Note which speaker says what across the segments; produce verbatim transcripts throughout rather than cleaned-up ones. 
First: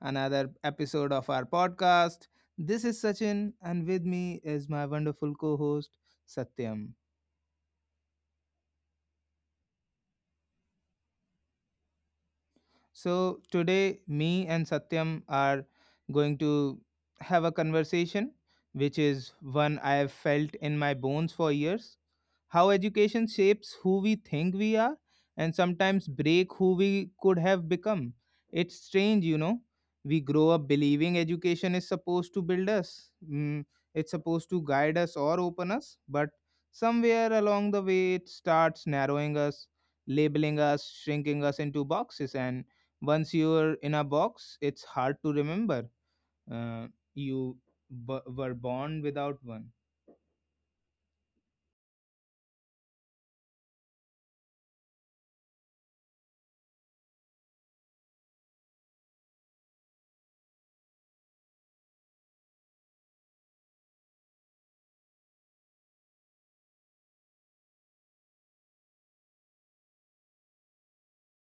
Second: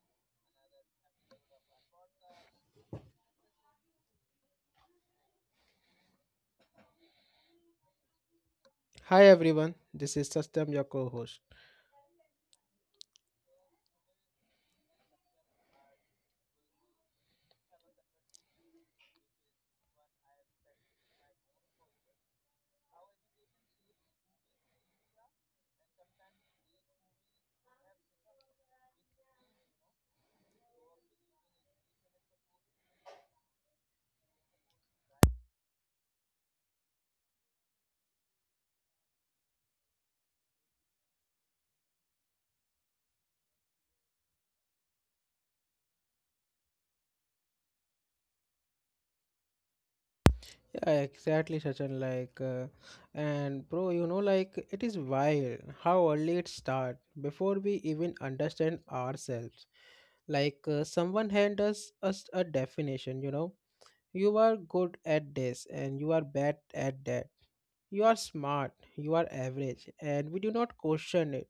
Speaker 1: another episode of our podcast. This is Sachin, and with me is my wonderful co host, Satyam.
Speaker 2: Hi everyone, this is Satyam, your co-host.
Speaker 1: So, today, me and Satyam are going to have a conversation, which is one I have felt in my bones for years. How education shapes who we think we are and sometimes break who we could have become. It's strange, you know. We grow up believing education is supposed to build us, mm, it's supposed to guide us or open us, but somewhere along the way it starts narrowing us, labeling us, shrinking us into boxes. And once you're in a box, it's hard to remember. Uh, you b- were born without one.
Speaker 2: Yeah, exactly, Sachin. Like, uh, and bro, you know, like it is wild how early it start before we even understand ourselves. Like, uh, someone hand us us a definition. You know, you are good at this, and you are bad at that. You are smart, you are average, and we do not question it,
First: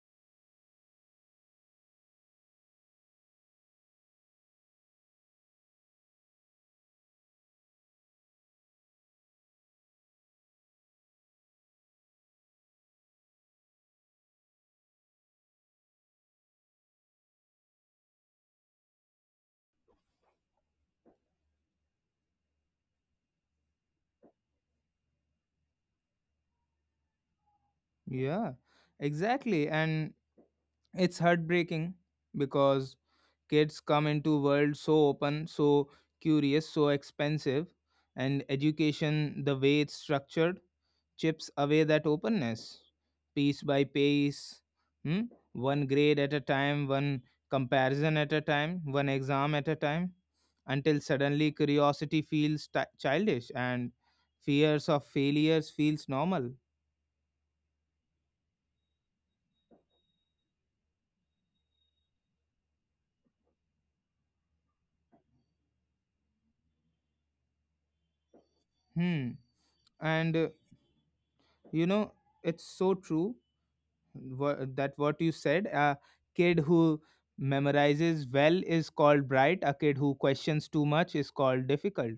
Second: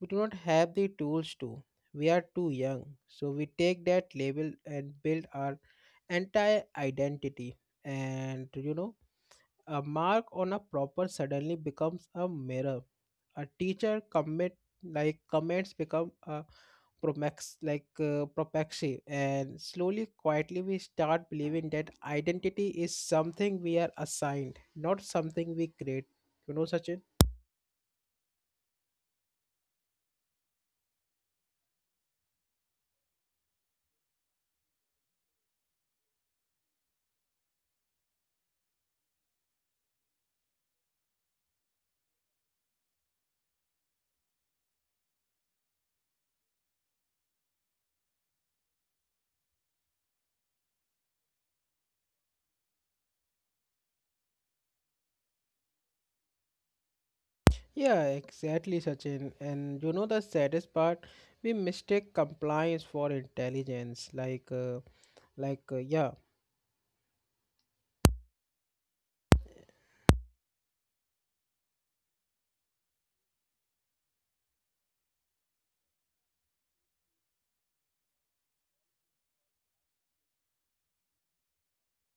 Speaker 2: we do not have the tools to. We are too young. So we take that label and build our entire identity. And you know, a mark on a proper suddenly becomes a mirror. A teacher commit, like comments become a promax, like uh, propaxy, and slowly, quietly, we start believing that identity is something we are assigned, not something we create, you know such
Speaker 1: Yeah, exactly. And it's heartbreaking because kids come into world so open, so curious, so expensive, and education, the way it's structured, chips away that openness piece by piece. Hmm? One grade at a time, one comparison at a time, one exam at a time, until suddenly curiosity feels ti childish and fears of failures feels normal.
Speaker 2: Yeah, exactly, Sachin. And you know the saddest part, we mistake compliance for intelligence. Like, uh, like, uh, yeah,
Speaker 1: Hmm and uh, you know, it's so true wha- that what you said. A kid who memorizes well is called bright, a kid who questions too much is called difficult.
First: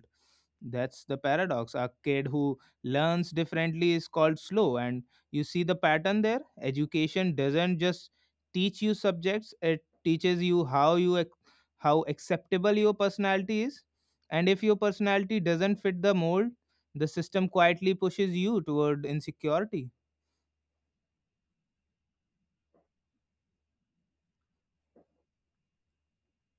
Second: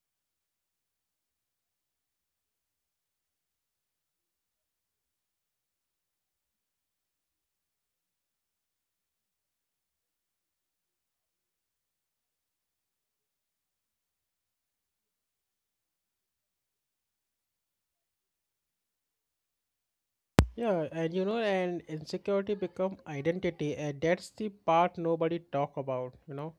Speaker 1: That's the paradox. A kid who learns differently is called slow, and you see the pattern there. Education doesn't just teach you subjects, it teaches you how you ac- how acceptable your personality is, and if your personality doesn't fit the mold, the system quietly pushes you toward insecurity.
Speaker 2: yeah. And you know, and insecurity become identity, and that's the part nobody talk about. You know.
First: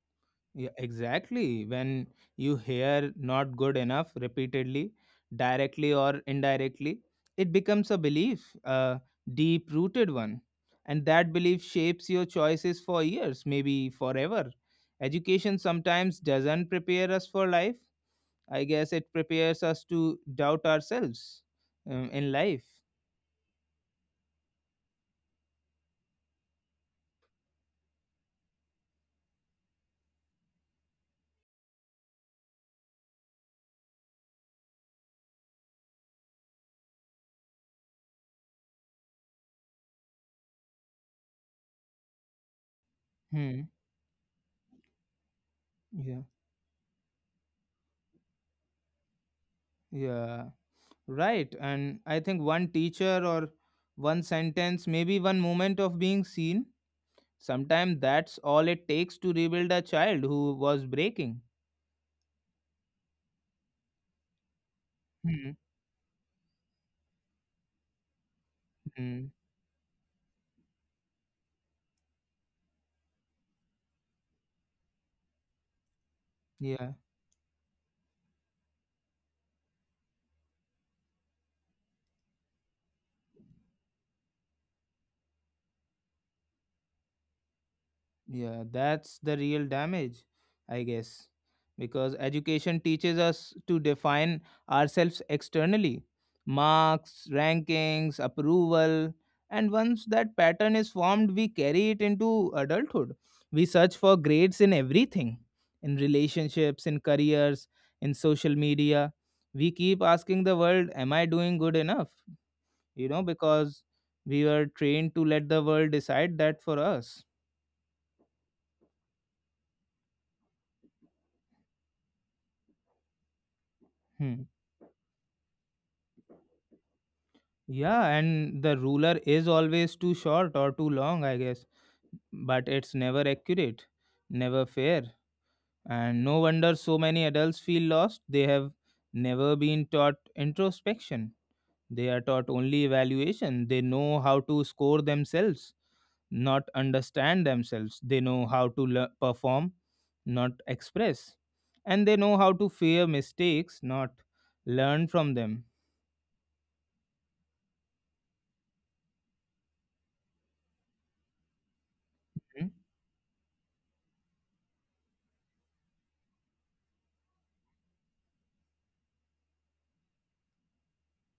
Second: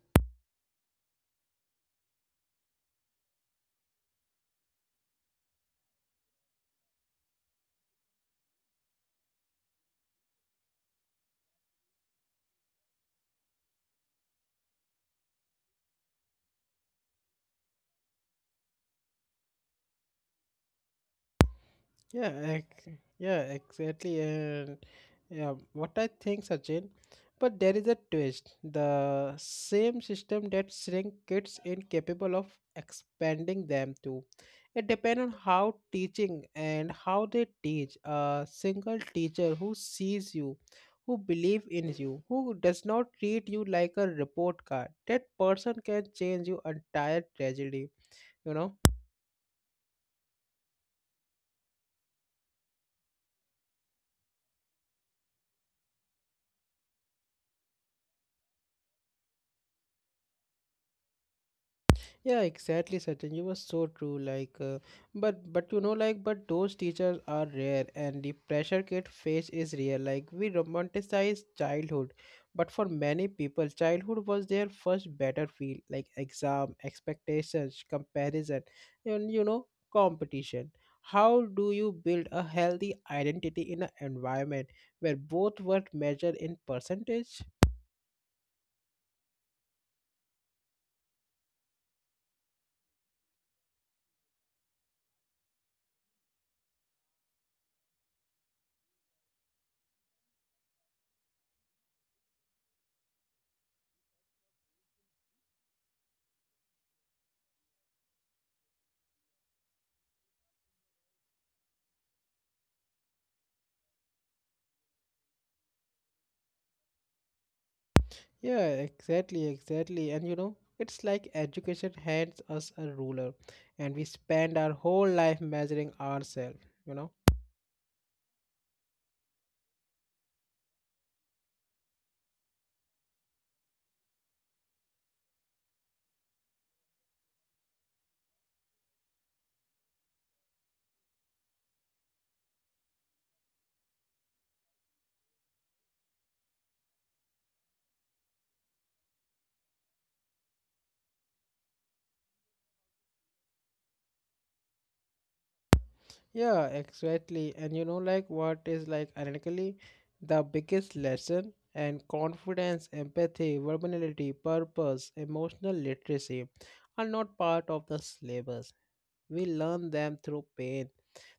Speaker 1: Yeah, exactly. When you hear not good enough repeatedly, directly or indirectly, it becomes a belief, a deep rooted one. And that belief shapes your choices for years, maybe forever. Education sometimes doesn't prepare us for life. I guess it prepares us to doubt ourselves um, in
Speaker 2: Yeah,
Speaker 1: life.
Speaker 2: ex- yeah, exactly. And yeah, what I think, Sachin, but there is a twist. The same system that shrink kids incapable of expanding them too. It depends on how teaching and how they teach. A single teacher who sees you, who believe in you, who does not treat you
Speaker 1: Hmm.
Speaker 2: like a report card, that person can
Speaker 1: Yeah.
Speaker 2: change your entire tragedy, you know?
Speaker 1: Yeah. Right. And I think one teacher or one sentence, maybe one moment of being seen. Sometimes that's all it takes to rebuild a child who was breaking.
Speaker 2: Yeah, exactly, Sachin. You were so true. Like, uh, but but you know, like, but those teachers are rare, and the pressure kid
Speaker 1: Mm-hmm.
Speaker 2: face is real. Like, we romanticize childhood, but for many people, childhood was their first battlefield. Like exam,
Speaker 1: Yeah.
Speaker 2: expectations, comparison, and you know, competition. How do you build a healthy identity in an environment where both were measured in percentage?
Speaker 1: Yeah, that's the real damage, I guess. Because education teaches us to define ourselves externally: marks, rankings, approval. And once that pattern is formed, we carry it into adulthood. We search for grades in everything, in relationships, in careers, in social media. We keep asking the world, am I doing good enough? You know, because we were trained to let the world decide that for us.
Speaker 2: Yeah, exactly, exactly. And you know, it's like education hands us a ruler and we
Speaker 1: Hmm.
Speaker 2: spend our whole life measuring ourselves, you know?
Speaker 1: Yeah, and the ruler is always too short or too long, I guess. But it's never accurate, never fair. And no wonder so many adults feel lost. They have never been taught introspection. They are taught only evaluation. They know how to score themselves, not understand themselves. They know how to le- perform, not express. And they know how to fear mistakes, not learn from them.
Speaker 2: Yeah, exactly. And you know, like what is like ironically the biggest lesson and
Speaker 1: Hmm?
Speaker 2: confidence, empathy, vulnerability, purpose, emotional literacy are not part of the syllabus. We learn them through pain,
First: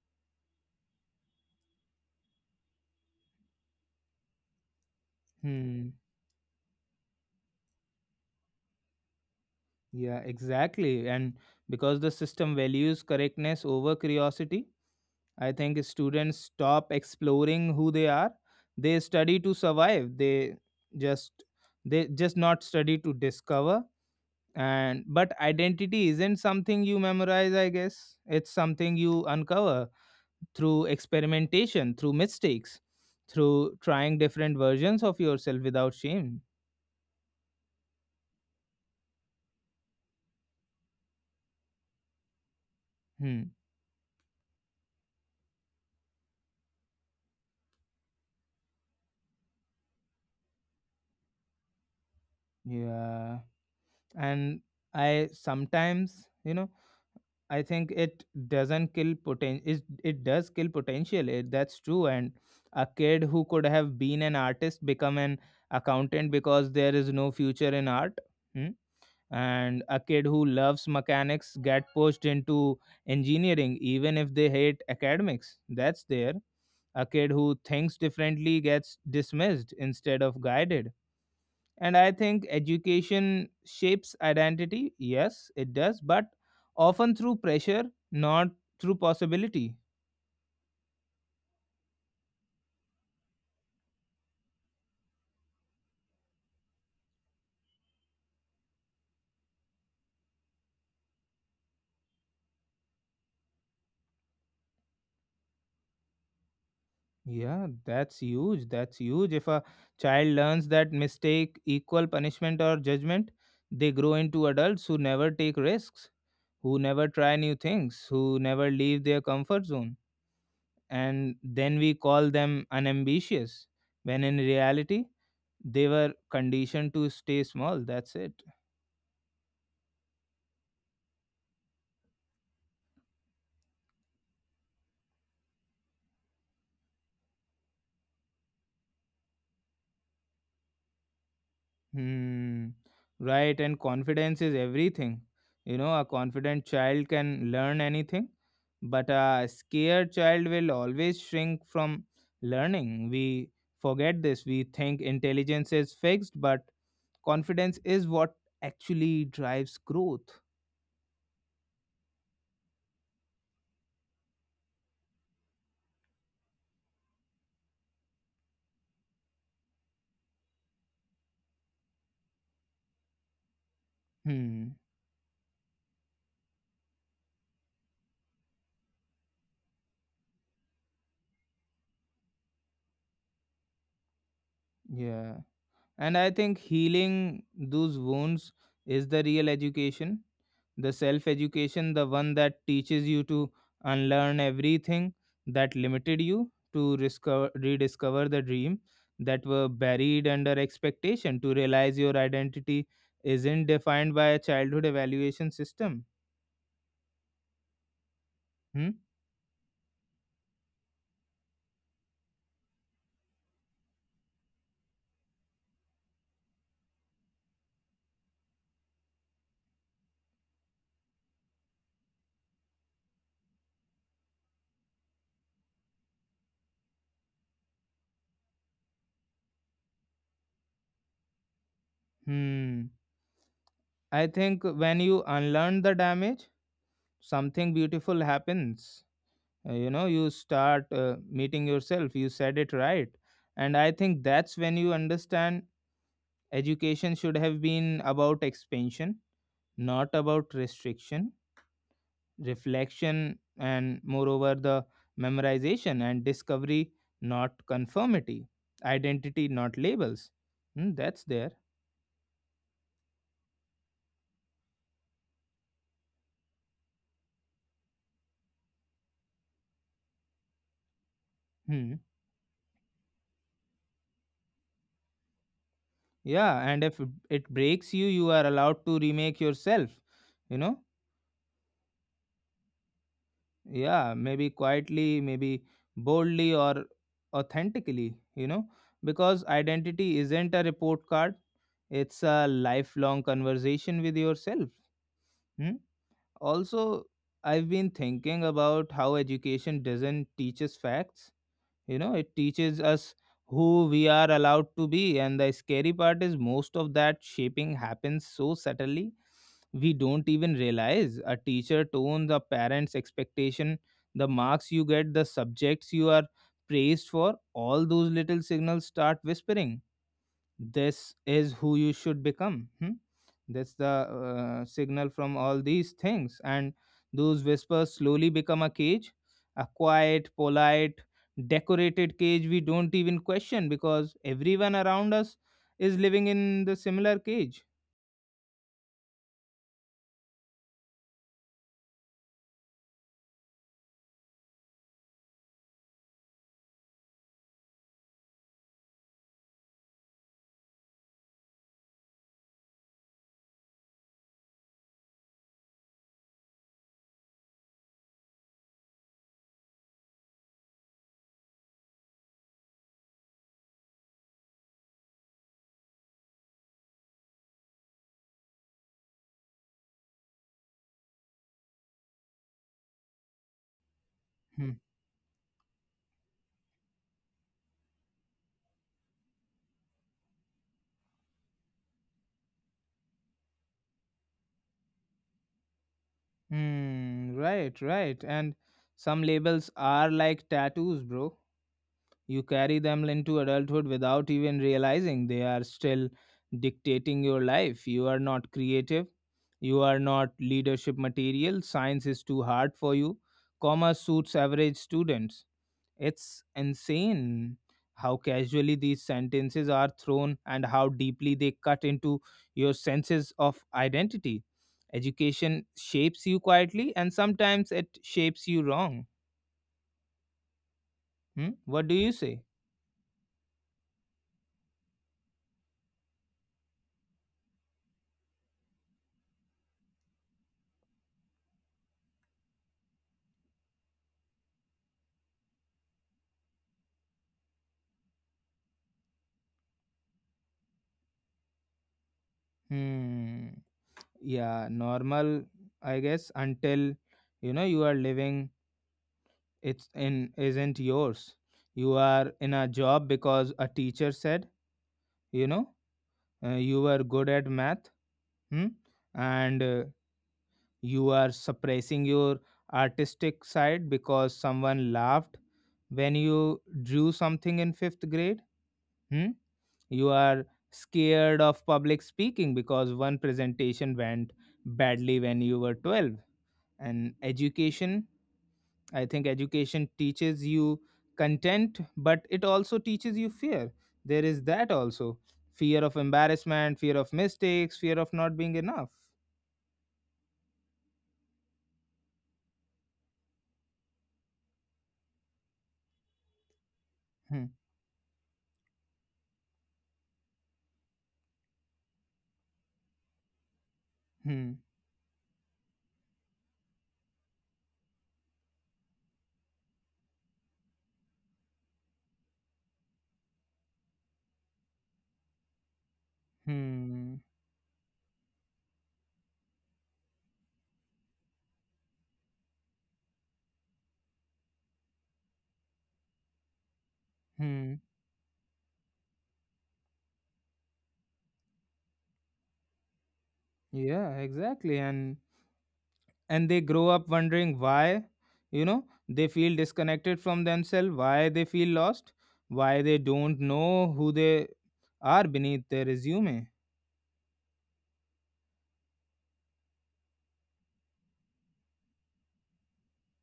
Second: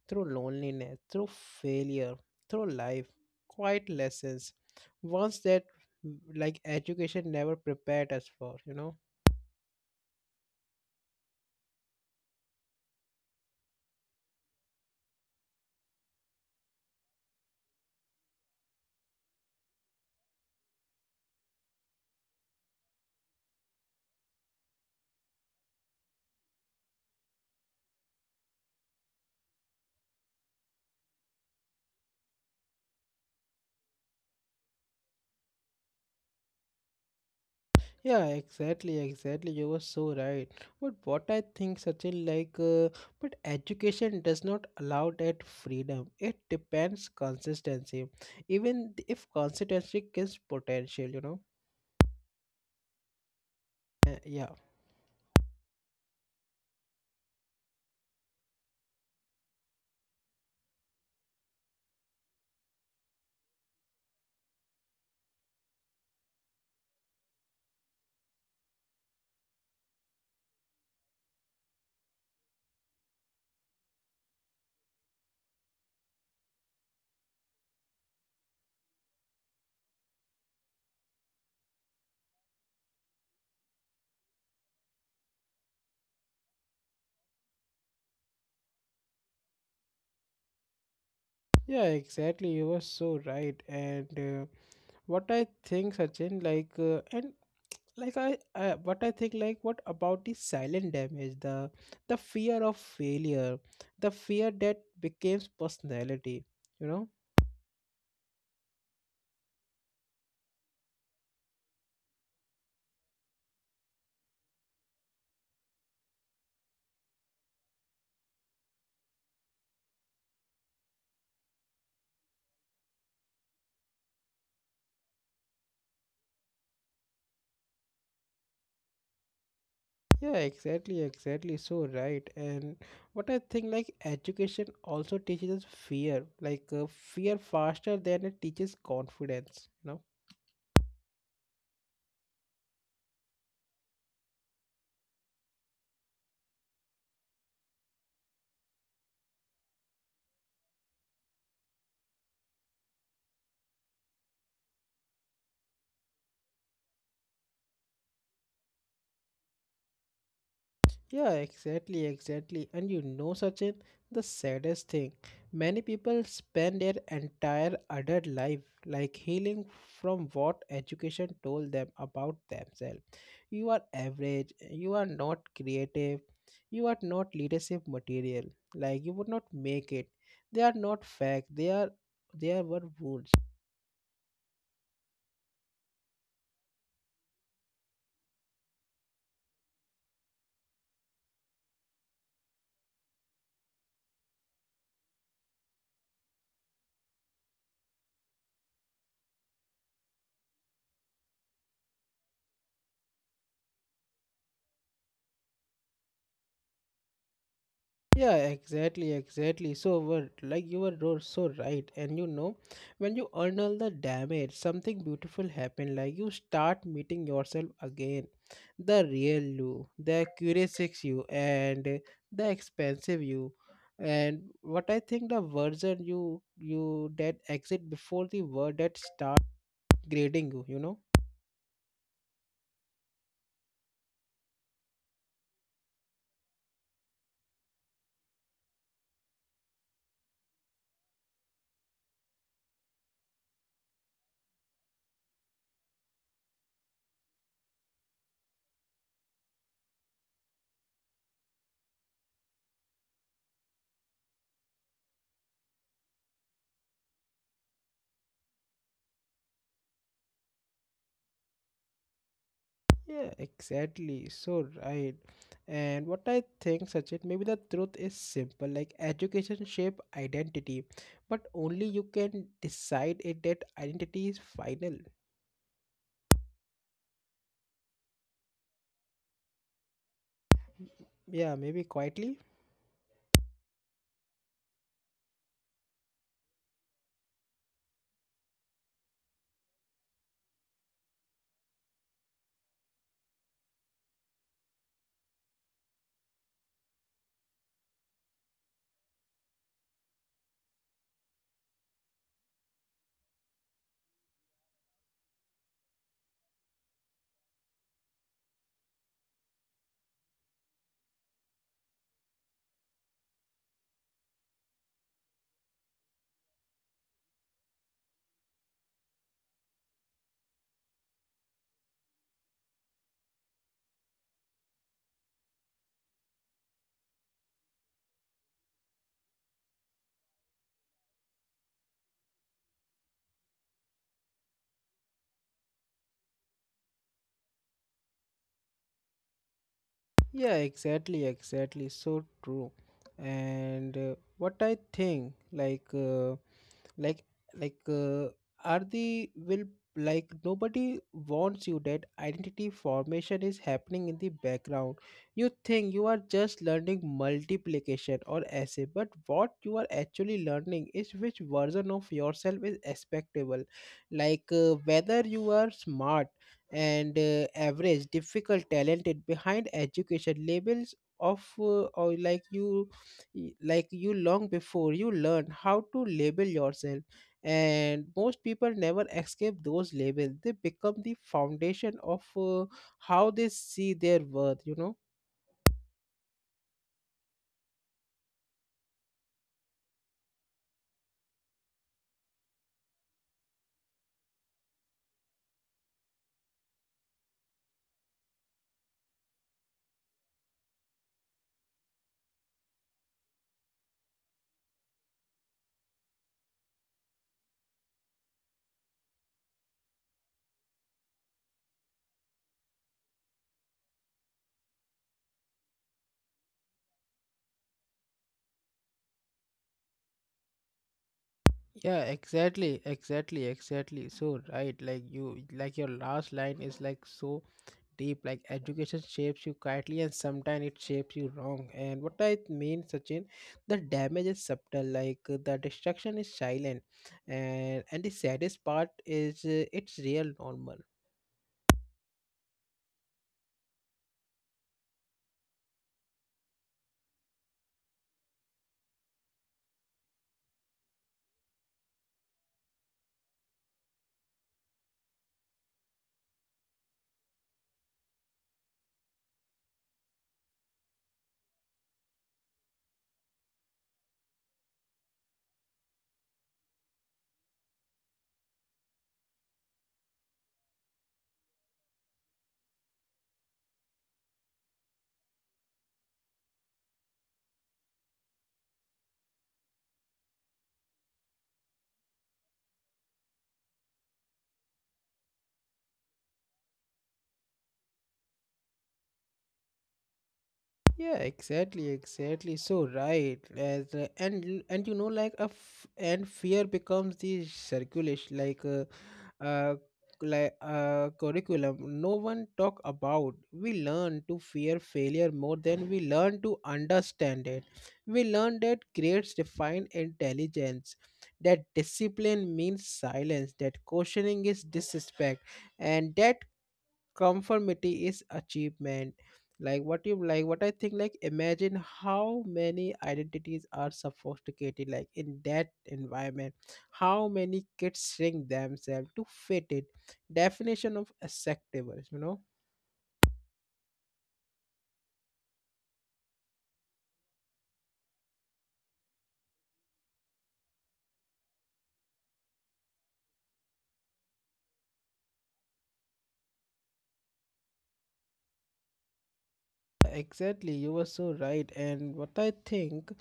Speaker 2: through loneliness, through failure, through life, quiet lessons. Once that,
Speaker 1: Hmm.
Speaker 2: mm, like education never prepared us for, you know.
Speaker 1: Yeah, exactly. And because the system values correctness over curiosity, I think students stop exploring who they are. They study to survive. They just they just not study to discover. And but identity isn't something you memorize, I guess. It's something you uncover through experimentation, through mistakes, through trying different versions of yourself without shame.
Speaker 2: Yeah, exactly, exactly. You were so right. But what I think, Sachin, like, uh, but
Speaker 1: Hmm.
Speaker 2: education does not allow that freedom. It depends consistency. Even if consistency gives potential, you know.
Speaker 1: Yeah.
Speaker 2: Uh, yeah,
Speaker 1: And i sometimes, you know, I think it doesn't kill poten it, it does kill potential it, That's true. And a kid who could have been an artist become an accountant because there is no future in art. Hmm? And a kid who loves mechanics get pushed into engineering even if they hate academics, that's there. A kid who thinks differently gets dismissed instead of guided. And I think education shapes identity. Yes, it does, but often through pressure, not through possibility.
Speaker 2: yeah, exactly. You were so right. And uh, what I think, Sachin, like, uh, and like I uh, what I think like what about the silent damage, the the fear of failure, the fear that becomes personality, you know.
Speaker 1: Yeah, that's huge. That's huge. If a child learns that mistake equal punishment or judgment, they grow into adults who never take risks, who never try new things, who never leave their comfort zone. And then we call them unambitious, when in reality, they were conditioned to stay small. That's it.
Speaker 2: Yeah, exactly, exactly, so right. And what I think like education also teaches us fear, like uh, fear faster than it teaches confidence, you know.
Speaker 1: Hmm. Right, and confidence is everything. You know, a confident child can learn anything, but a scared child will always shrink from learning. We forget this. We think intelligence is fixed, but confidence is what actually drives growth.
Speaker 2: Yeah, exactly, exactly. And you know, Sachin, the saddest thing, many people spend their entire adult life like healing from what education told them about themselves. You are average,
Speaker 1: Hmm.
Speaker 2: you are not creative, you are not leadership material, like you would not make it. They are not fact, they are they are were wounds.
Speaker 1: Yeah. And I think healing those wounds is the real education, the self education, the one that teaches you to unlearn everything that limited you, to discover, rediscover the dream that were buried under expectation, to realize your identity isn't defined by a childhood evaluation system.
Speaker 2: Yeah,
Speaker 1: Hmm?
Speaker 2: exactly, exactly. So, what, like you were ro- so right, and you know, when you unnul the damage, something beautiful happened. Like you start meeting yourself again, the real you, the curious you, and uh, the expensive you, and what I think the version you you that exit before the word that start grading you. You know.
Speaker 1: Hmm. I think when you unlearn the damage, something beautiful happens. Uh, you know, you start uh, meeting yourself, you said it right. And I think that's when you understand education should have been about expansion, not about restriction, reflection and moreover the memorization and discovery, not conformity, identity not labels. Hmm, that's there.
Speaker 2: Yeah, exactly. So right. And what I think, Sachin, maybe the truth is simple. Like education shape identity, but only
Speaker 1: Hmm.
Speaker 2: you can decide if that identity is final.
Speaker 1: Yeah, and if it breaks you, you are allowed to remake yourself, you know.
Speaker 2: Yeah, maybe quietly.
Speaker 1: Yeah, maybe quietly, maybe boldly or authentically, you know. Because identity isn't a report card, it's a lifelong conversation with yourself. Hmm? Also, I've been thinking about how education doesn't teach us facts. You know, it teaches us who we are allowed to be. And the scary part is most of that shaping happens so subtly we don't even realize. A teacher tone, the parents expectation, the marks you get, the subjects you are praised for, all those little signals start whispering this is who you should become. Hmm? That's the uh, signal from all these things. And those whispers slowly become a cage, a quiet, polite, decorated cage we don't even question because everyone around us is living in the similar cage.
Speaker 2: Yeah, exactly, exactly. So true. And uh, what I think, like. Uh, like like uh, are the will like nobody warns you that identity formation is happening in the background. You think you are just learning multiplication or essay, but what you are actually learning is which version of yourself is acceptable. Like uh, whether you are smart and uh, average, difficult, talented behind education labels of uh, or like you y- like you long
Speaker 1: Hmm.
Speaker 2: before you learn how to label yourself. And most people never escape those labels, they become the foundation of uh, how they see their worth, you know.
Speaker 1: Hmm, right, right. And some labels are like tattoos, bro. You carry them into adulthood without even realizing they are still dictating your life. You are not creative. You are not leadership material. Science is too hard for you. Commerce suits average students. It's insane how casually these sentences are thrown and how deeply they cut into your senses of identity. Education shapes you quietly and sometimes it shapes you wrong. Hmm? What do
Speaker 2: Yeah,
Speaker 1: you say?
Speaker 2: exactly, exactly, exactly. So right, like you, like your last line is like so deep, like education shapes you quietly and sometimes it shapes you wrong. And what I mean, Sachin, the damage is subtle, like uh, the destruction is silent, and and the saddest part is, uh, it's real normal.
Speaker 1: Hmm. Yeah, normal, I guess. Until, you know, you are living it's in isn't yours. You are in a job because a teacher said, you know, uh, you were good at math. Hmm? and uh, you are suppressing your artistic side because someone laughed when you drew something in fifth grade. Hmm? You are scared of public speaking because one presentation went badly when you were twelve. And education, I think education teaches you content, but it also teaches you fear. There is that also. Fear of embarrassment, fear of mistakes, fear of not being enough.
Speaker 2: Yeah, exactly, exactly. So right, as uh, and and you know, like a f- and fear becomes the
Speaker 1: Hmm.
Speaker 2: circulation, like uh, uh, like uh, curriculum. No one talk about. We learn to
Speaker 1: Hmm.
Speaker 2: fear failure more than we learn to understand it. We learn that grades define intelligence, that discipline means silence, that questioning is disrespect, and that
Speaker 1: Hmm.
Speaker 2: conformity is achievement. Like what you like what I think, like imagine how many identities are sophisticated like in that environment, how many
Speaker 1: Hmm.
Speaker 2: kids shrink themselves to fit it, definition of acceptable, you know.
Speaker 1: Yeah, exactly. and and they grow up wondering why, you know, they feel disconnected from themselves, why they feel lost, why they don't know who they are beneath their resume.
Speaker 2: Exactly, you were so right. And what I think,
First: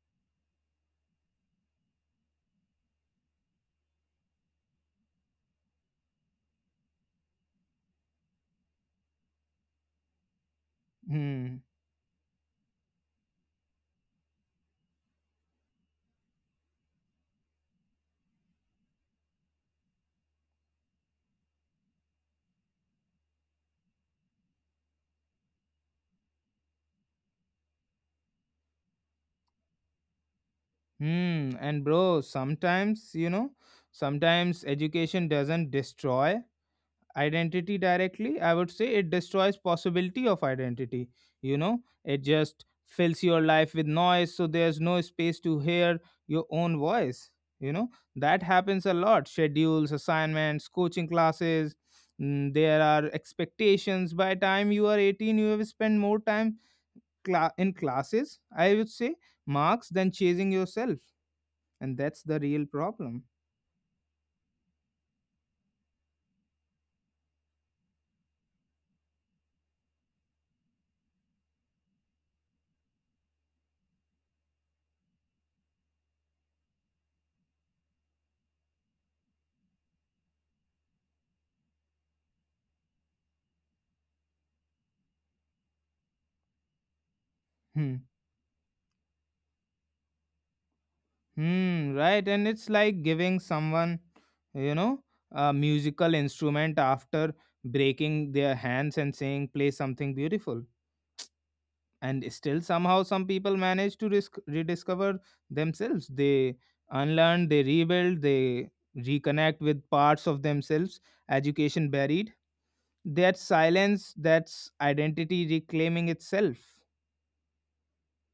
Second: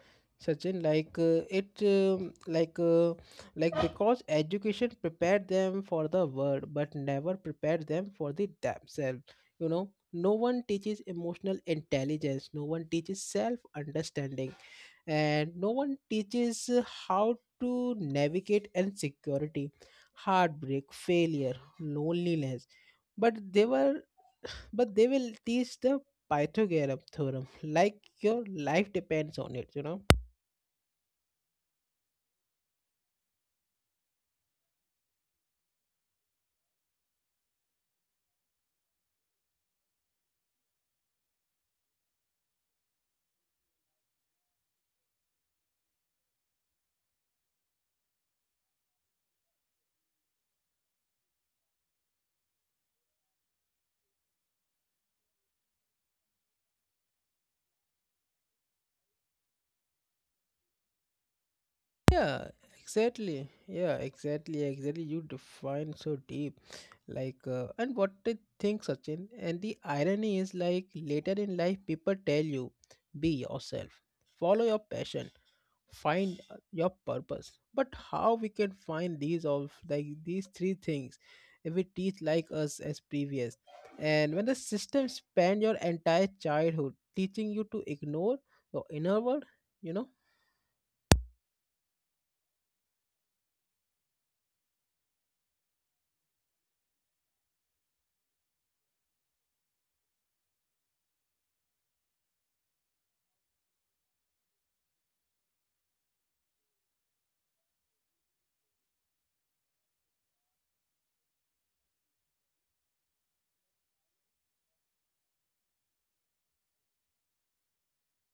Speaker 2: Sachin, like uh, it, um, like uh, like because education prepared them for the world, but never prepared them for the themselves. You know, no one teaches emotional
Speaker 1: Hmm.
Speaker 2: intelligence. No one teaches self-understanding, and no one teaches uh, how to navigate insecurity, heartbreak, failure, loneliness. But they were but they will teach the pythagorean theorem like your life depends on it, you know.
Speaker 1: Hmm. And bro, sometimes, you know, sometimes education doesn't destroy identity directly. I would say it destroys possibility of identity. You know, it just fills your life with noise, so there's no space to hear your own voice. You know, that happens a lot. Schedules, assignments, coaching classes. mm, There are expectations. By time you are eighteen, you have spent more time cla- in classes, I would say, marks than chasing yourself, and that's the
Speaker 2: Yeah,
Speaker 1: real problem.
Speaker 2: exactly. Yeah, exactly, exactly. You define so deep. Like, uh, and what I think, Sachin, and the irony is, like later in life, people tell you, be yourself, follow your passion, find uh, your purpose. But how we can find these of like these three things, if we teach like us as previous, and when the system spend your entire childhood teaching you to
Speaker 1: Hmm.
Speaker 2: ignore your inner world, you know.
Speaker 1: Hmm, right. And it's like giving someone, you know, a musical instrument after breaking their hands and saying play something beautiful. And still somehow some people manage to risk, rediscover themselves. They unlearn, they rebuild, they reconnect with parts of themselves education buried. That silence, that's identity reclaiming itself.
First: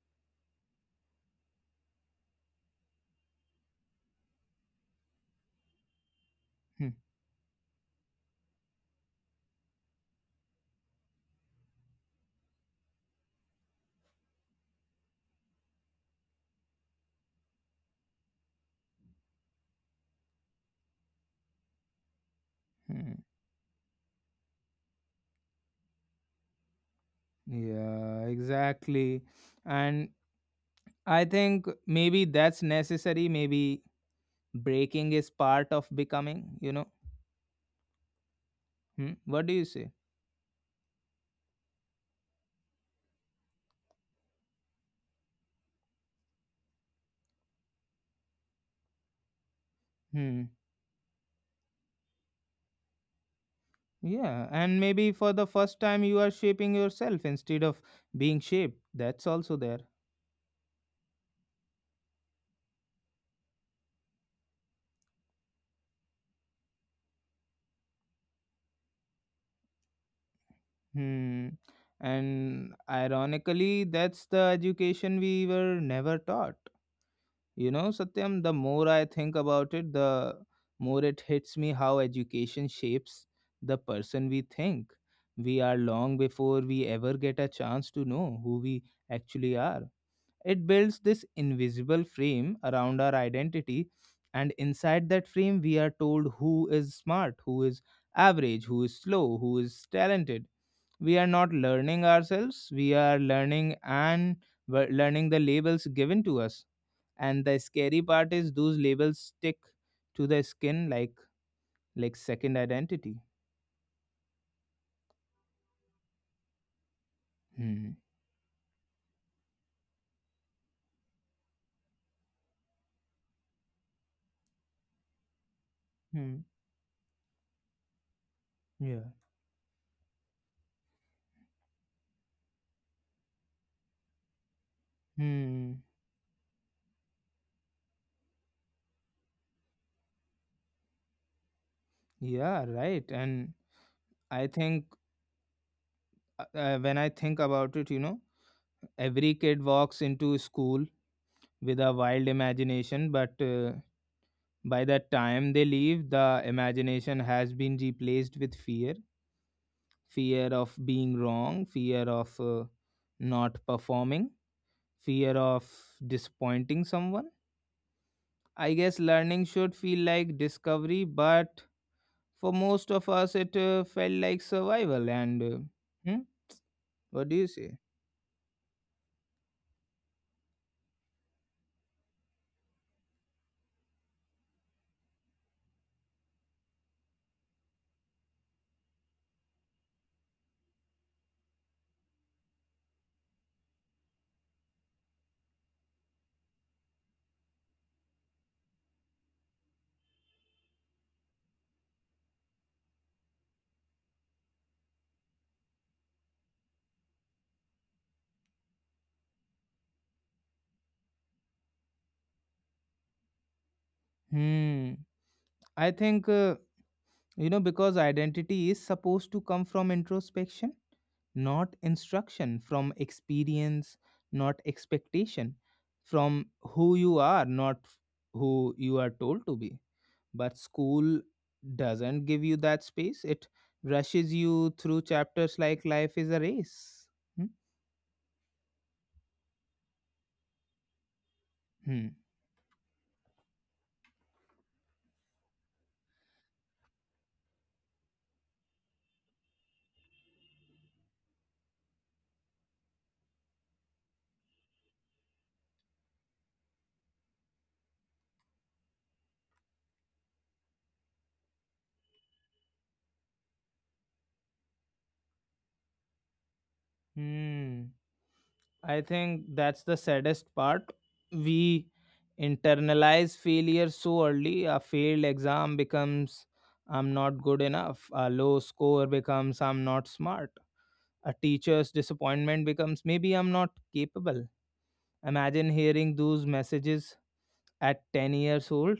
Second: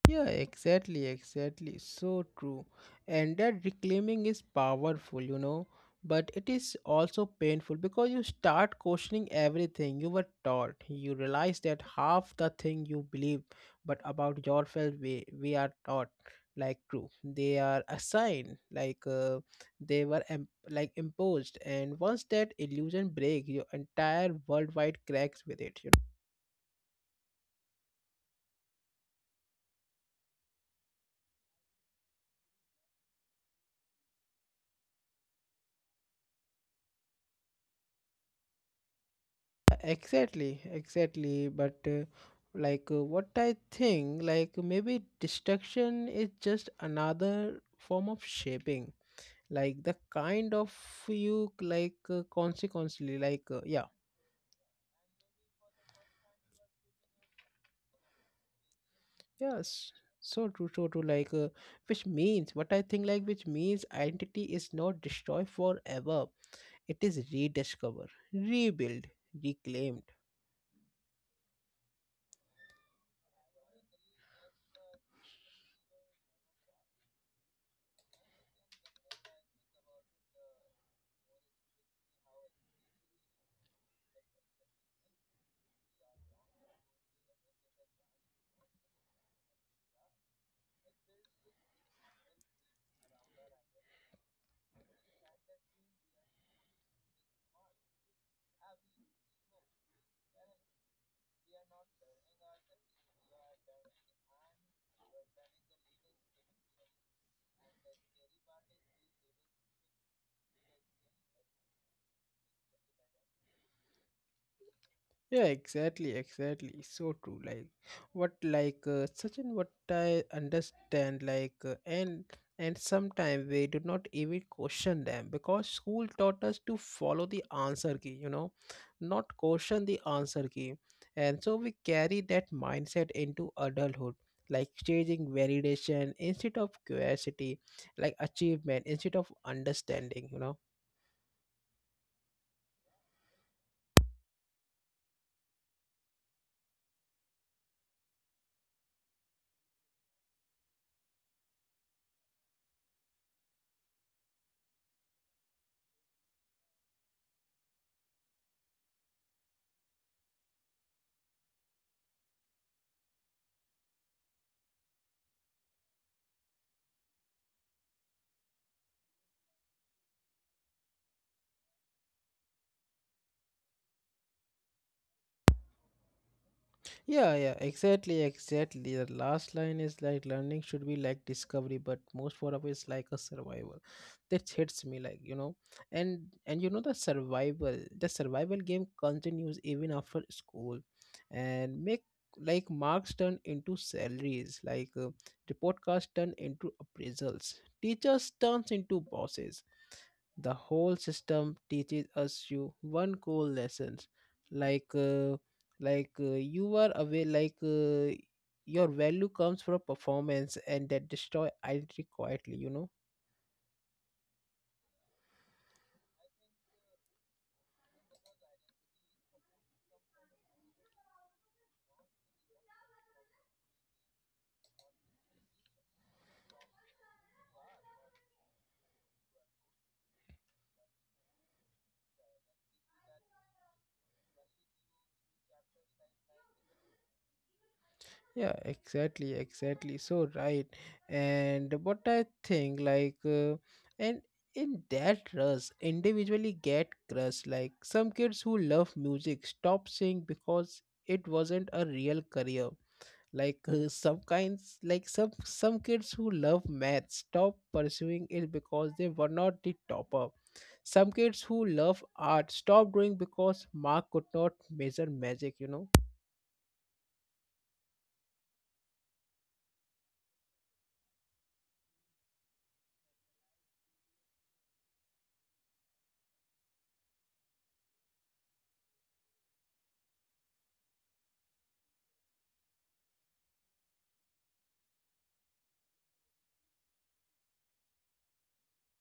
Speaker 2: Yeah, exactly, exactly. So true. And that reclaiming is powerful, you know, but it is
Speaker 1: Hmm,
Speaker 2: also painful because you start questioning everything you were taught. You realize that half the thing you believe but about yourself we, we are taught like true. They are assigned, like uh, they were em- like imposed. And once that illusion
Speaker 1: hmm.
Speaker 2: breaks, your entire worldwide cracks with it.
Speaker 1: Yeah, exactly. And I think maybe that's necessary. Maybe breaking is part of becoming, you know. Hmm? What do you say?
Speaker 2: Exactly, exactly. But uh, like uh, what I think, like maybe destruction is just another form of shaping. Like the
Speaker 1: Hmm.
Speaker 2: kind of you like uh, consequently, like uh, Yeah,
Speaker 1: Yeah, and maybe for the first time you are shaping yourself instead of being shaped. That's also there.
Speaker 2: yes, so true, so true. Like uh, which means what I think, like which means identity is not destroyed forever. It is rediscovered, rebuilt, reclaimed.
Speaker 1: Hmm. And ironically, that's the education we were never taught. You know, Satyam, the more I think about it, the more it hits me how education shapes the person we think we are long before we ever get a chance to know who we actually are. It builds this invisible frame around our identity, and inside that frame, we are told who is smart, who is average, who is slow, who is talented. We are not learning ourselves, we are learning, and we're learning the labels given to us. And the scary part is those labels stick to the skin like like second identity.
Speaker 2: Yeah, exactly, exactly. So true. Like
Speaker 1: Hmm.
Speaker 2: what, like uh, Sachin, what I understand, like uh, and and sometimes we do not even question them because school
Speaker 1: Hmm.
Speaker 2: taught us to follow the answer key. You know,
Speaker 1: Yeah.
Speaker 2: not question the answer key, and so we carry that mindset into adulthood. Like changing
Speaker 1: Hmm.
Speaker 2: validation instead of curiosity, like achievement instead of understanding. You know.
Speaker 1: Yeah, right. And I think, uh, uh, when I think about it, you know, every kid walks into school with a wild imagination, but uh, by the time they leave the imagination has been replaced with fear. Fear of being wrong, fear of uh, not performing, fear of disappointing someone. I guess learning should feel like discovery, but for most of us, it uh, felt like survival. And uh, Hmm? What
Speaker 2: Yeah,
Speaker 1: do you
Speaker 2: yeah,
Speaker 1: say?
Speaker 2: exactly, exactly. The last line is like learning should be like discovery, but most for us is like a survival. That hits me, like, you know. And and you know the survival, the survival game continues even after school, and make like marks turn into salaries, like uh, report cards turn into appraisals, teachers turns into bosses. The whole system teaches us you one core lessons, like uh, like uh, you are away like uh, your value comes from performance, and that destroy identity quietly, you know.
Speaker 1: Hmm. I think, uh, you know, because identity is supposed to come from introspection, not instruction, from experience, not expectation, from who you are, not who you are told to be. But school doesn't give you that space, it rushes you through chapters like life is a race. Hmm?
Speaker 2: Yeah, exactly, exactly, so right. And what
Speaker 1: Hmm.
Speaker 2: I think like uh, and in that rush individually get crushed. Like some kids who love music stop singing because it wasn't a real career, like uh, some kinds like some some kids who love math stop pursuing it because they were not the topper, some kids who love art stop doing because mark could not measure magic, you know.
Speaker 1: Hmm. I think that's the saddest part. We internalize failure so early, a failed exam becomes I'm not good enough, a low score becomes I'm not smart, a teacher's disappointment becomes maybe I'm not capable. Imagine hearing those messages at ten years old,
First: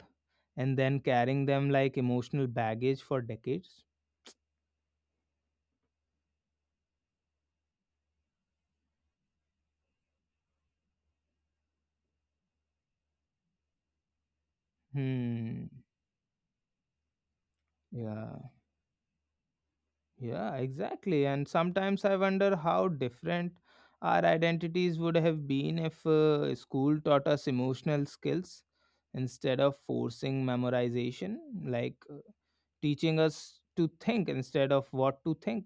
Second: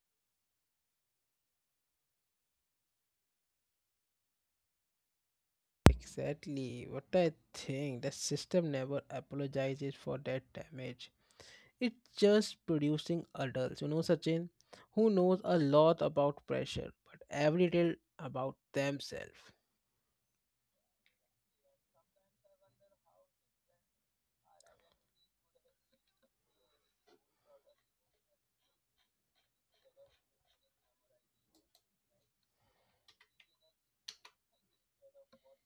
Speaker 1: and then carrying them like emotional baggage for decades.
Speaker 2: Exactly. What I think, the system never apologizes for that damage, it's just producing adults, you know, Sachin, who knows a
Speaker 1: Hmm.
Speaker 2: lot about pressure but every little
Speaker 1: Yeah.
Speaker 2: about themselves.
Speaker 1: Yeah, exactly. And sometimes I wonder how different our identities would have been if uh, school taught us emotional skills instead of forcing memorization, like uh, teaching us to think instead of what to think,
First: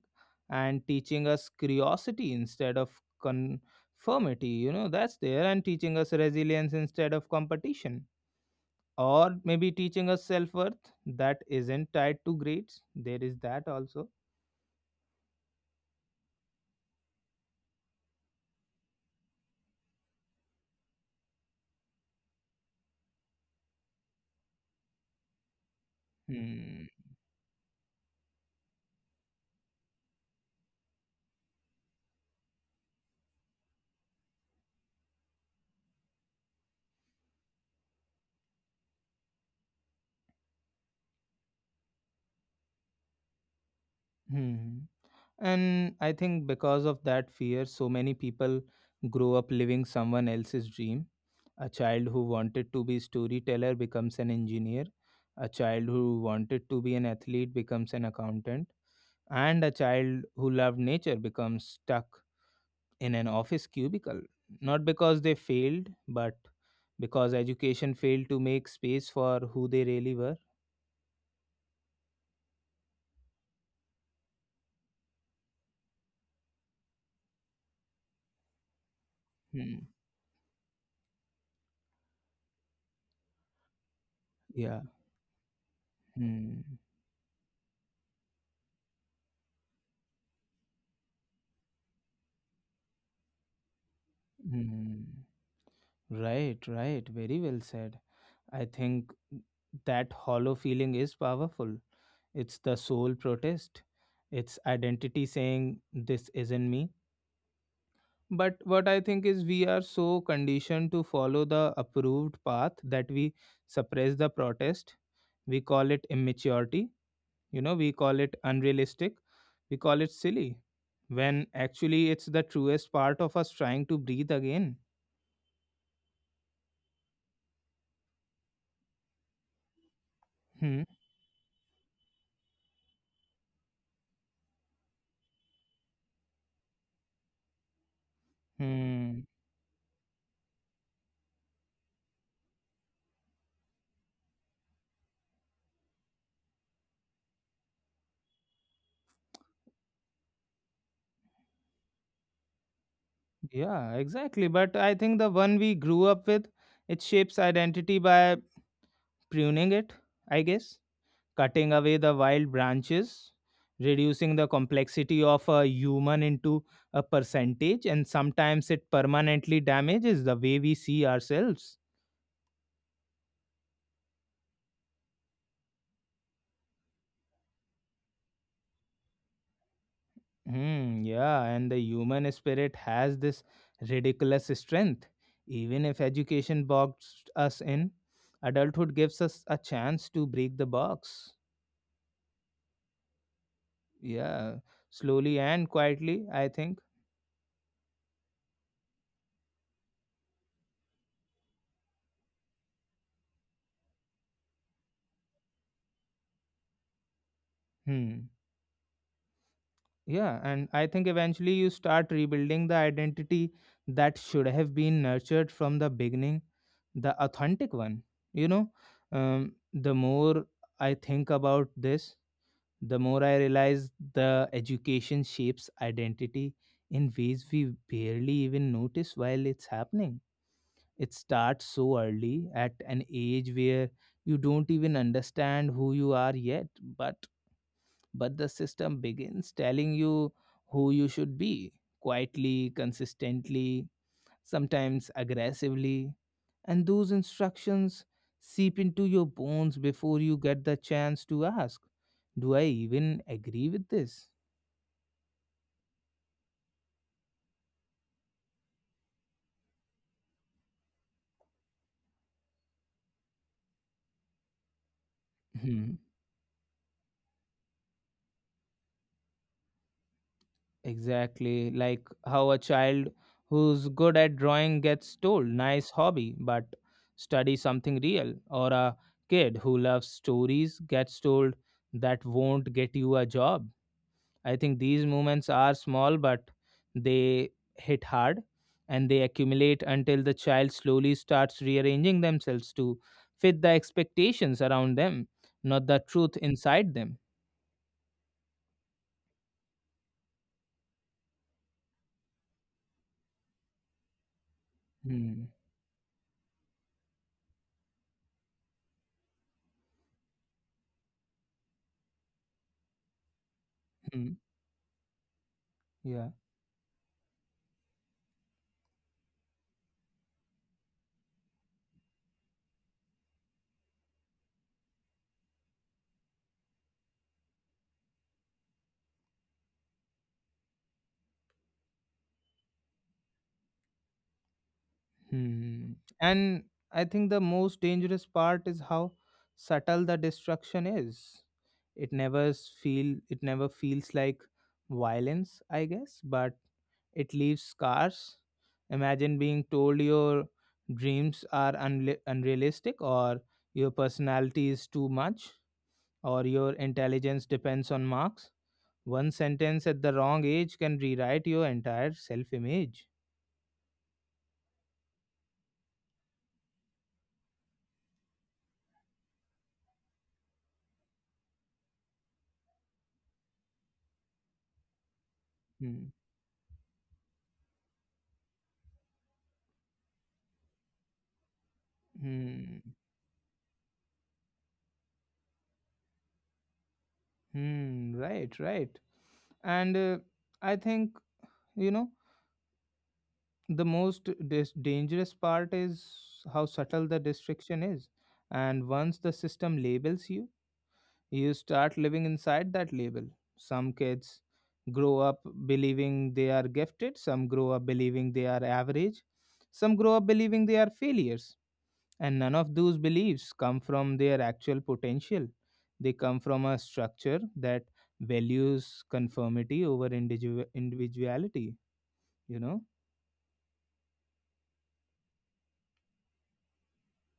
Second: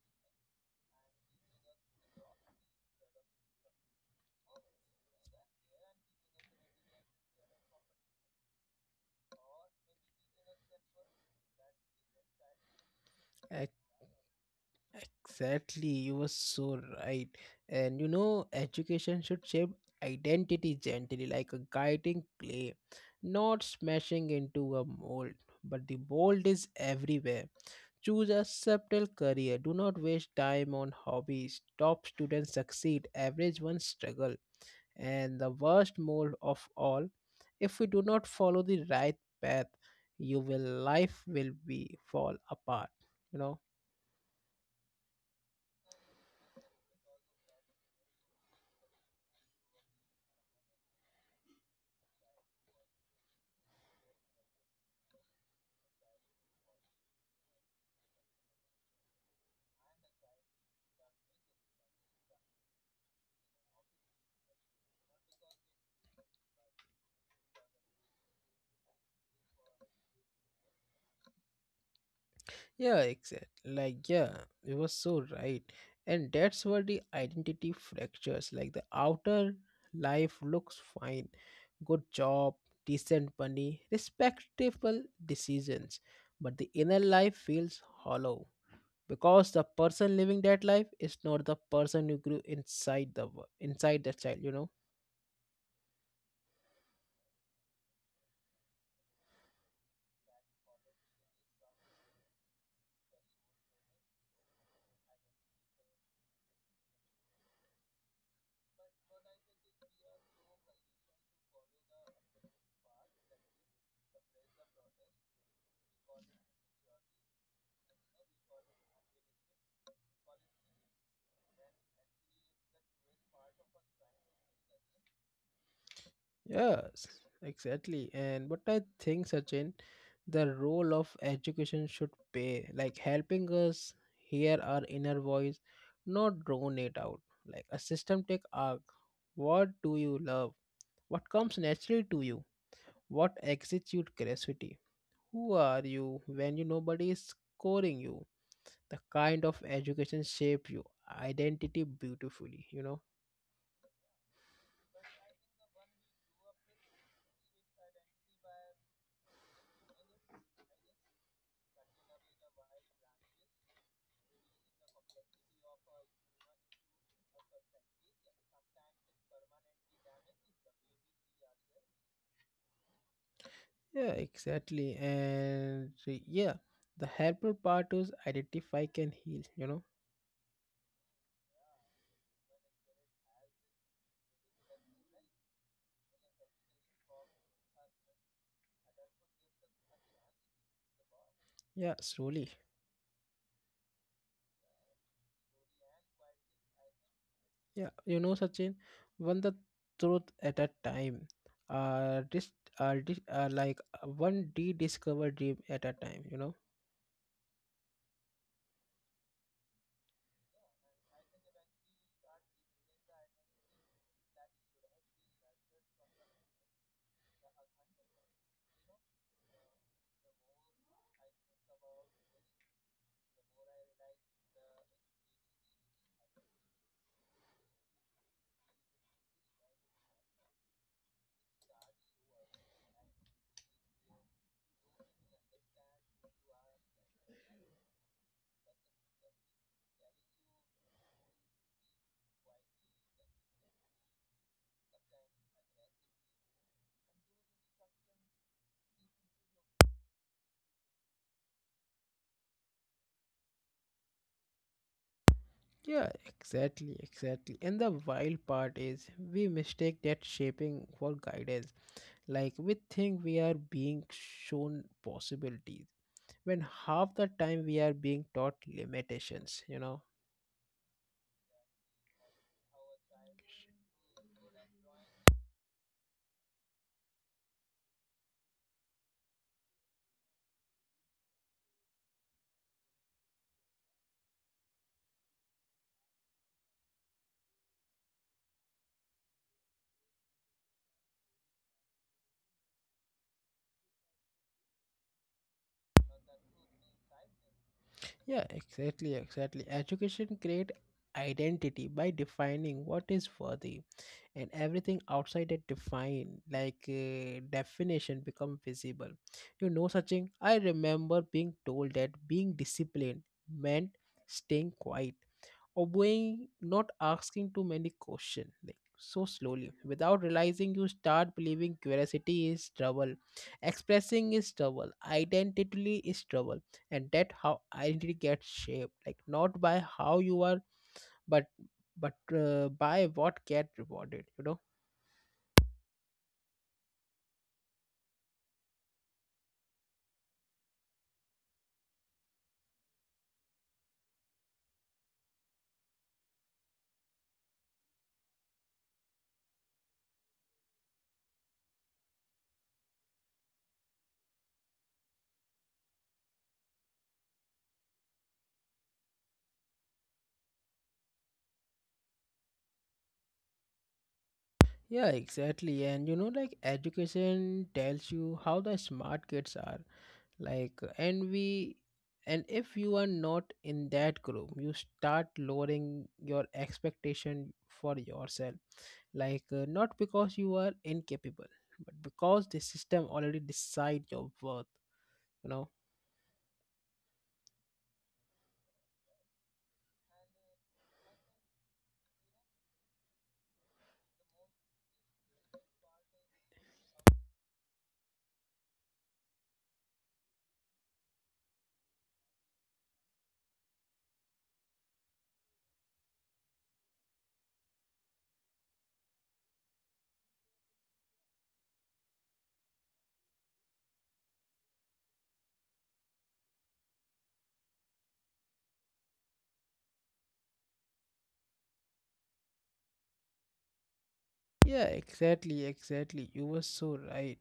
Speaker 1: and teaching us curiosity instead of conformity. You know, that's there, and teaching us resilience instead of competition, or maybe teaching us self worth that isn't tied to grades. There is that also.
Speaker 2: Exactly, you were so right. And you know, education should shape identity gently, like a guiding clay, not smashing into a mold. But the mold is
Speaker 1: Hmm.
Speaker 2: everywhere. Choose a subtle career. Do not waste time on hobbies. Top students succeed, average ones struggle. And the worst mold of all, if we do not follow the right path, you will life will be fall apart. You know.
Speaker 1: Hmm. And I think because of that fear, so many people grow up living someone else's dream. A child who wanted to be storyteller becomes an engineer. A child who wanted to be an athlete becomes an accountant. And a child who loved nature becomes stuck in an office cubicle, not because they failed, but because education failed to make space for who they really were.
Speaker 2: Yeah, exactly. Like, yeah, you were so right. And that's where the identity fractures. Like, the outer
Speaker 1: Hmm.
Speaker 2: life looks fine. Good job, decent money,
Speaker 1: Yeah.
Speaker 2: respectable decisions. But
Speaker 1: Hmm.
Speaker 2: the inner life feels hollow because the person living that life is not the person you grew inside the wo- inside the child, you know.
Speaker 1: Hmm. Right, right. Very well said. I think that hollow feeling is powerful. It's the soul protest, it's identity saying, this isn't me. But what I think is we are so conditioned to follow the approved path that we suppress the protest. We call it immaturity, you know, we call it unrealistic, we call it silly, when actually it's the truest part of us trying to breathe again.
Speaker 2: Yes, exactly. And what I think, Sachin, the
Speaker 1: Hmm.
Speaker 2: role of education should play, like helping us hear our inner voice, not drown it out. Like a system take arc.
Speaker 1: Hmm.
Speaker 2: What do you love? What comes naturally to you? What excites your curiosity? Who are you when you nobody is scoring you? The kind of education shape you identity beautifully, you know.
Speaker 1: Yeah, exactly. But I think the one we grew up with, it shapes identity by pruning it, I guess, cutting away the wild branches, reducing the complexity of a human into a percentage, and sometimes it permanently damages the way we see ourselves.
Speaker 2: Yeah, exactly. And so, yeah, the helpful part is identify can heal, you know.
Speaker 1: Hmm, yeah, and the human spirit has this ridiculous strength. Even if education boxed us in, adulthood gives us a chance to break the box.
Speaker 2: Yeah, slowly.
Speaker 1: Yeah, slowly and quietly, I think.
Speaker 2: Yeah, you know, Sachin, one the truth at a time. Uh, dis- uh, dis- uh like uh, One rediscovered dream at a time, you know.
Speaker 1: Hmm. Yeah, and I think eventually you start rebuilding the identity that should have been nurtured from the beginning, the authentic one. You know, um, the more I think about this, the more I realize the education shapes identity in ways we barely even notice while it's happening. It starts so early at an age where you don't even understand who you are yet, but but the system begins telling you who you should be quietly, consistently, sometimes aggressively. And those instructions seep into your bones before you get the chance to ask, do I even agree with this?
Speaker 2: Yeah, exactly, exactly. And the wild part is we mistake that shaping for guidance. Like we think we are being shown possibilities
Speaker 1: Hmm.
Speaker 2: when half the time we are being taught limitations, you know
Speaker 1: Exactly. Like how a child who's good at drawing gets told, nice hobby, but study something real. Or a kid who loves stories gets told, that won't get you a job. I think these movements are small, but they hit hard, and they accumulate until the child slowly starts rearranging themselves to fit the expectations around them, not the truth inside them.
Speaker 2: yeah exactly, exactly. Education create identity by defining what is worthy, and everything
Speaker 1: Hmm.
Speaker 2: outside that define like uh, definition become visible, you know. Such thing, I remember being told that being disciplined meant
Speaker 1: Hmm.
Speaker 2: staying quiet,
Speaker 1: Yeah.
Speaker 2: obeying, not asking too many questions. Like, so slowly, without realizing, you start believing curiosity is trouble, expressing is trouble, identity is trouble. And that how identity gets shaped, like not by how you are, but but uh, by what get rewarded, you know.
Speaker 1: Hmm. And I think the most dangerous part is how subtle the destruction is. It never s- feel it never feels like violence, I guess, but it leaves scars. Imagine being told your dreams are unli unrealistic, or your personality is too much, or your intelligence depends on marks. One sentence at the wrong age can rewrite your entire self image.
Speaker 2: Yeah, exactly. And you know, like education tells you how the smart kids are, like, and we, and if you are not in that group, you start lowering
Speaker 1: Hmm.
Speaker 2: your expectation for yourself, like uh, not because you are incapable, but because the
Speaker 1: Hmm.
Speaker 2: system already decide your worth, you know.
Speaker 1: Hmm. Right, right. And uh, I think, you know, the most dis- dangerous part is how subtle the restriction is. And once the system labels you, you start living inside that label. Some kids grow up believing they are gifted, some grow up believing they are average, some grow up believing they are failures. And none of those beliefs come from their actual potential. They come from a structure that values conformity over individu- individuality, you know?
Speaker 2: Yeah, exactly, exactly. You were so right.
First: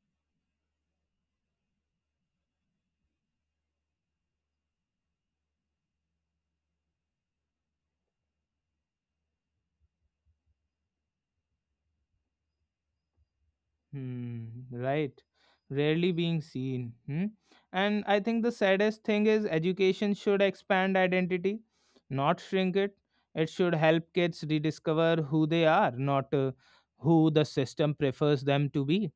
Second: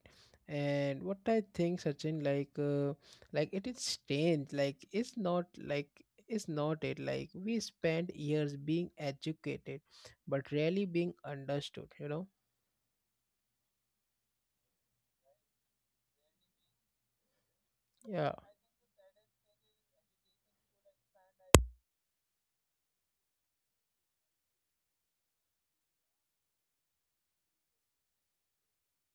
Speaker 2: And what I think, Sachin, like, uh, like it is strange. Like, it's not like it's not it. Like, we spend years being educated, but rarely being understood. You know?
Speaker 1: Hmm, right. Rarely being seen. Hmm? And I
Speaker 2: Yeah.
Speaker 1: think the saddest thing is education should expand identity, not shrink it. It should help kids rediscover who they are, not uh, who the system prefers them to be.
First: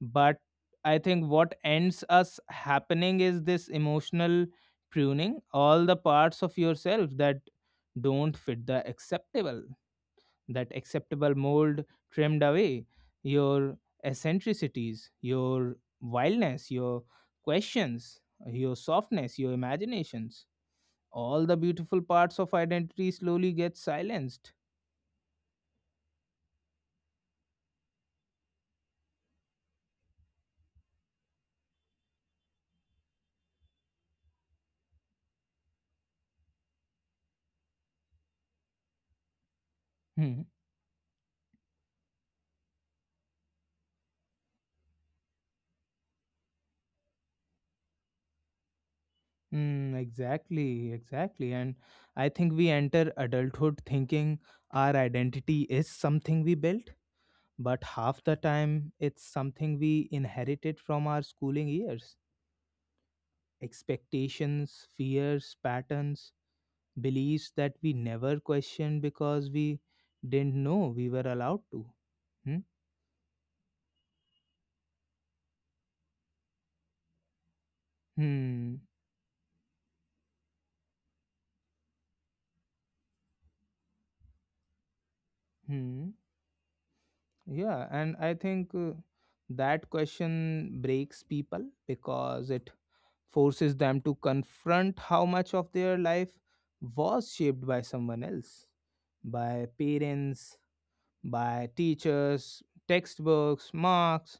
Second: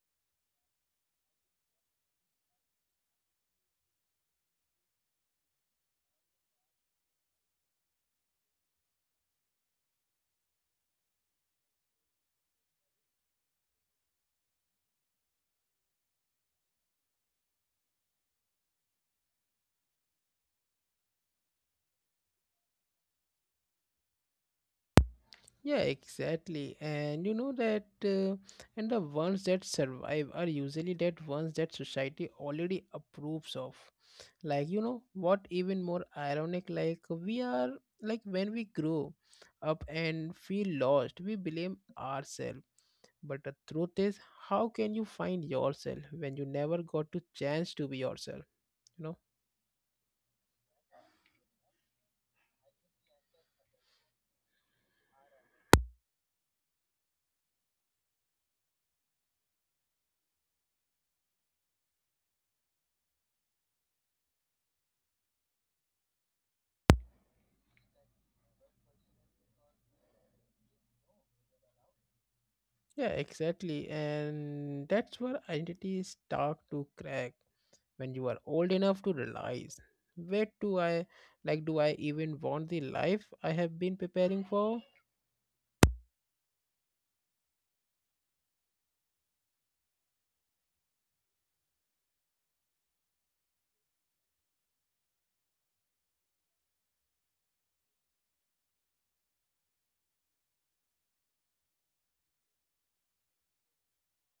Speaker 1: But I think what ends us happening is this emotional pruning, all the parts of yourself that don't fit the acceptable that acceptable mold trimmed away, your eccentricities, your wildness, your questions, your softness, your imaginations. All the beautiful parts of identity slowly get silenced.
Speaker 2: Yeah, exactly. And you know that, uh, and the ones that survive are usually that ones that society already approves of. Like, you know, what even more ironic, like, we are, like, when we grow up and
Speaker 1: Hmm.
Speaker 2: feel lost, we blame ourselves. But the truth is, how can you find yourself when you never got to chance to be yourself? You know?
Speaker 1: Hmm, exactly, exactly. And I think we enter adulthood thinking our identity is something we built, but half the time it's something we inherited from our schooling years: expectations, fears, patterns, beliefs that we never questioned because we didn't know we were allowed to. Hmm.
Speaker 2: Yeah, exactly. And that's where identity start to crack when you are old
Speaker 1: Hmm.
Speaker 2: enough to realize, where do I, like, do I even want the life I have been preparing for?
Speaker 1: Hmm. Yeah, and I think uh, that question breaks people because it forces them to confront how much of their life was shaped by someone else, by parents, by teachers, textbooks, marks,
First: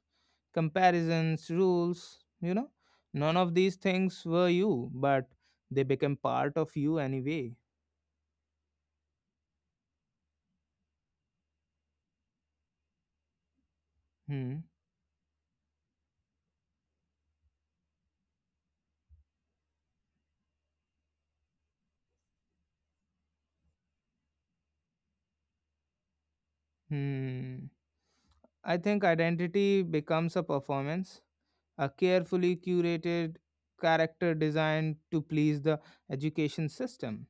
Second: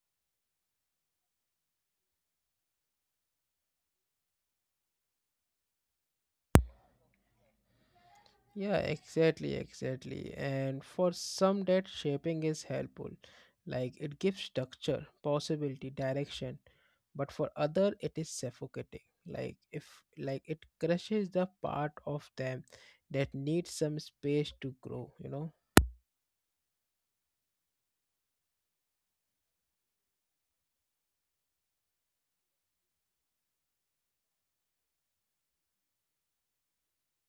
Speaker 1: comparisons, rules, you know. None of these things were you, but they became part of you anyway.
Speaker 2: Yeah, exactly, exactly. And for some, that shaping is helpful. Like, it gives
Speaker 1: Hmm.
Speaker 2: structure, possibility, direction. But for other it is suffocating. Like if, like, it crushes the part of them that needs some space to grow, you know?
Speaker 1: Hmm. I think identity becomes a performance, a carefully curated character designed to please the education system.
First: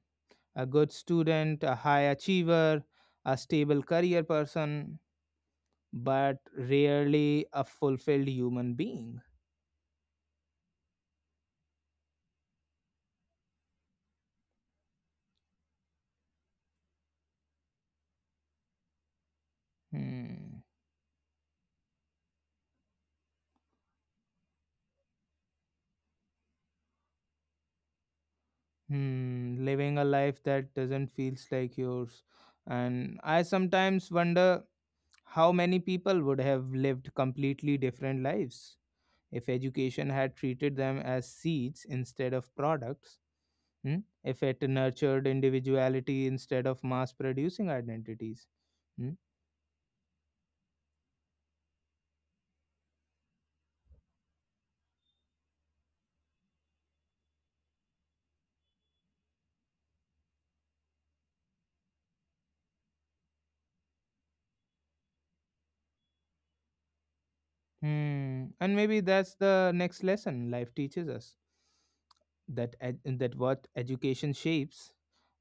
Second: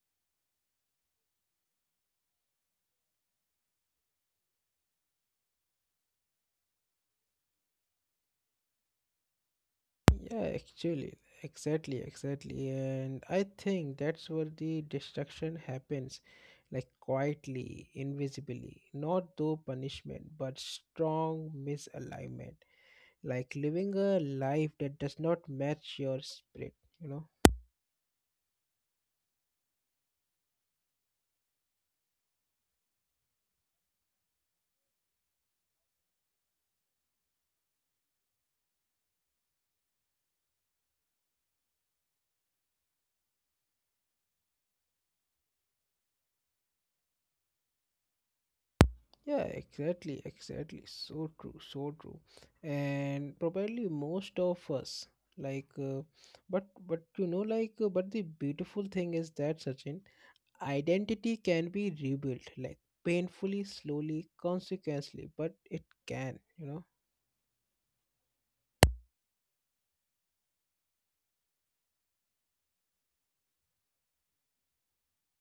Speaker 1: A good student, a high achiever, a stable career person, but rarely a fulfilled human being.
Speaker 2: Yeah, actually, exactly, exactly. And I think that's where the destruction happens, like quietly, invisibly, not through punishment, but
Speaker 1: Hmm.
Speaker 2: strong misalignment, like living a life that does not match your spirit, you know?
Speaker 1: Hmm, living a life that doesn't feels like yours. And I sometimes wonder how many people would have lived completely different lives if education had treated them as seeds instead of products. Hmm? If it nurtured individuality instead of mass producing identities. Hmm?
Speaker 2: Yeah, exactly, exactly. So true, so true. And probably most of us, like, uh, but, but you know, like, uh, but the beautiful thing is that, Sachin, identity can be rebuilt, like painfully, slowly, consequently, but it can, you know.
Speaker 1: Hmm. And maybe that's the next lesson life teaches us, that ed- that what education shapes,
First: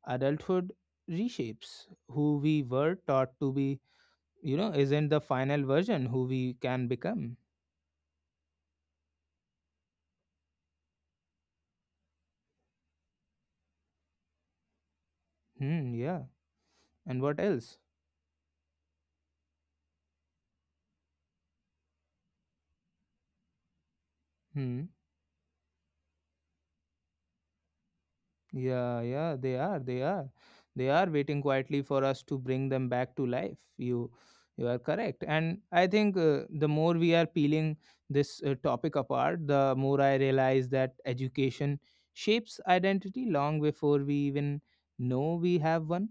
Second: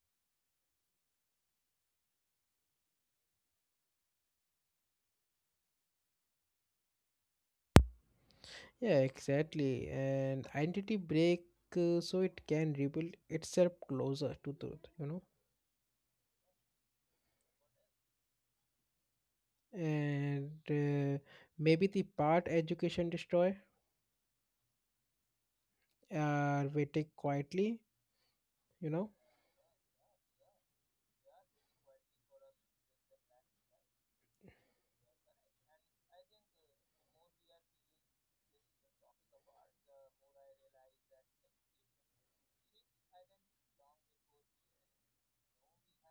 Speaker 1: adulthood reshapes. Who we were taught to be, you know, isn't the final version, who we can become.
Speaker 2: Yeah, exactly. And identity break, uh, so it can rebuild itself closer to truth, you know.
Speaker 1: Hmm, yeah. And what else?
Speaker 2: And uh, maybe the part education destroy
Speaker 1: Hmm.
Speaker 2: are waiting quietly, you
Speaker 1: Yeah,
Speaker 2: know.
Speaker 1: yeah, they are, they are, they are waiting quietly for us to bring them back to life. You, you are correct, and I think uh, the more we are peeling this uh, topic apart, the more I realize that education shapes identity long before we even know we have one.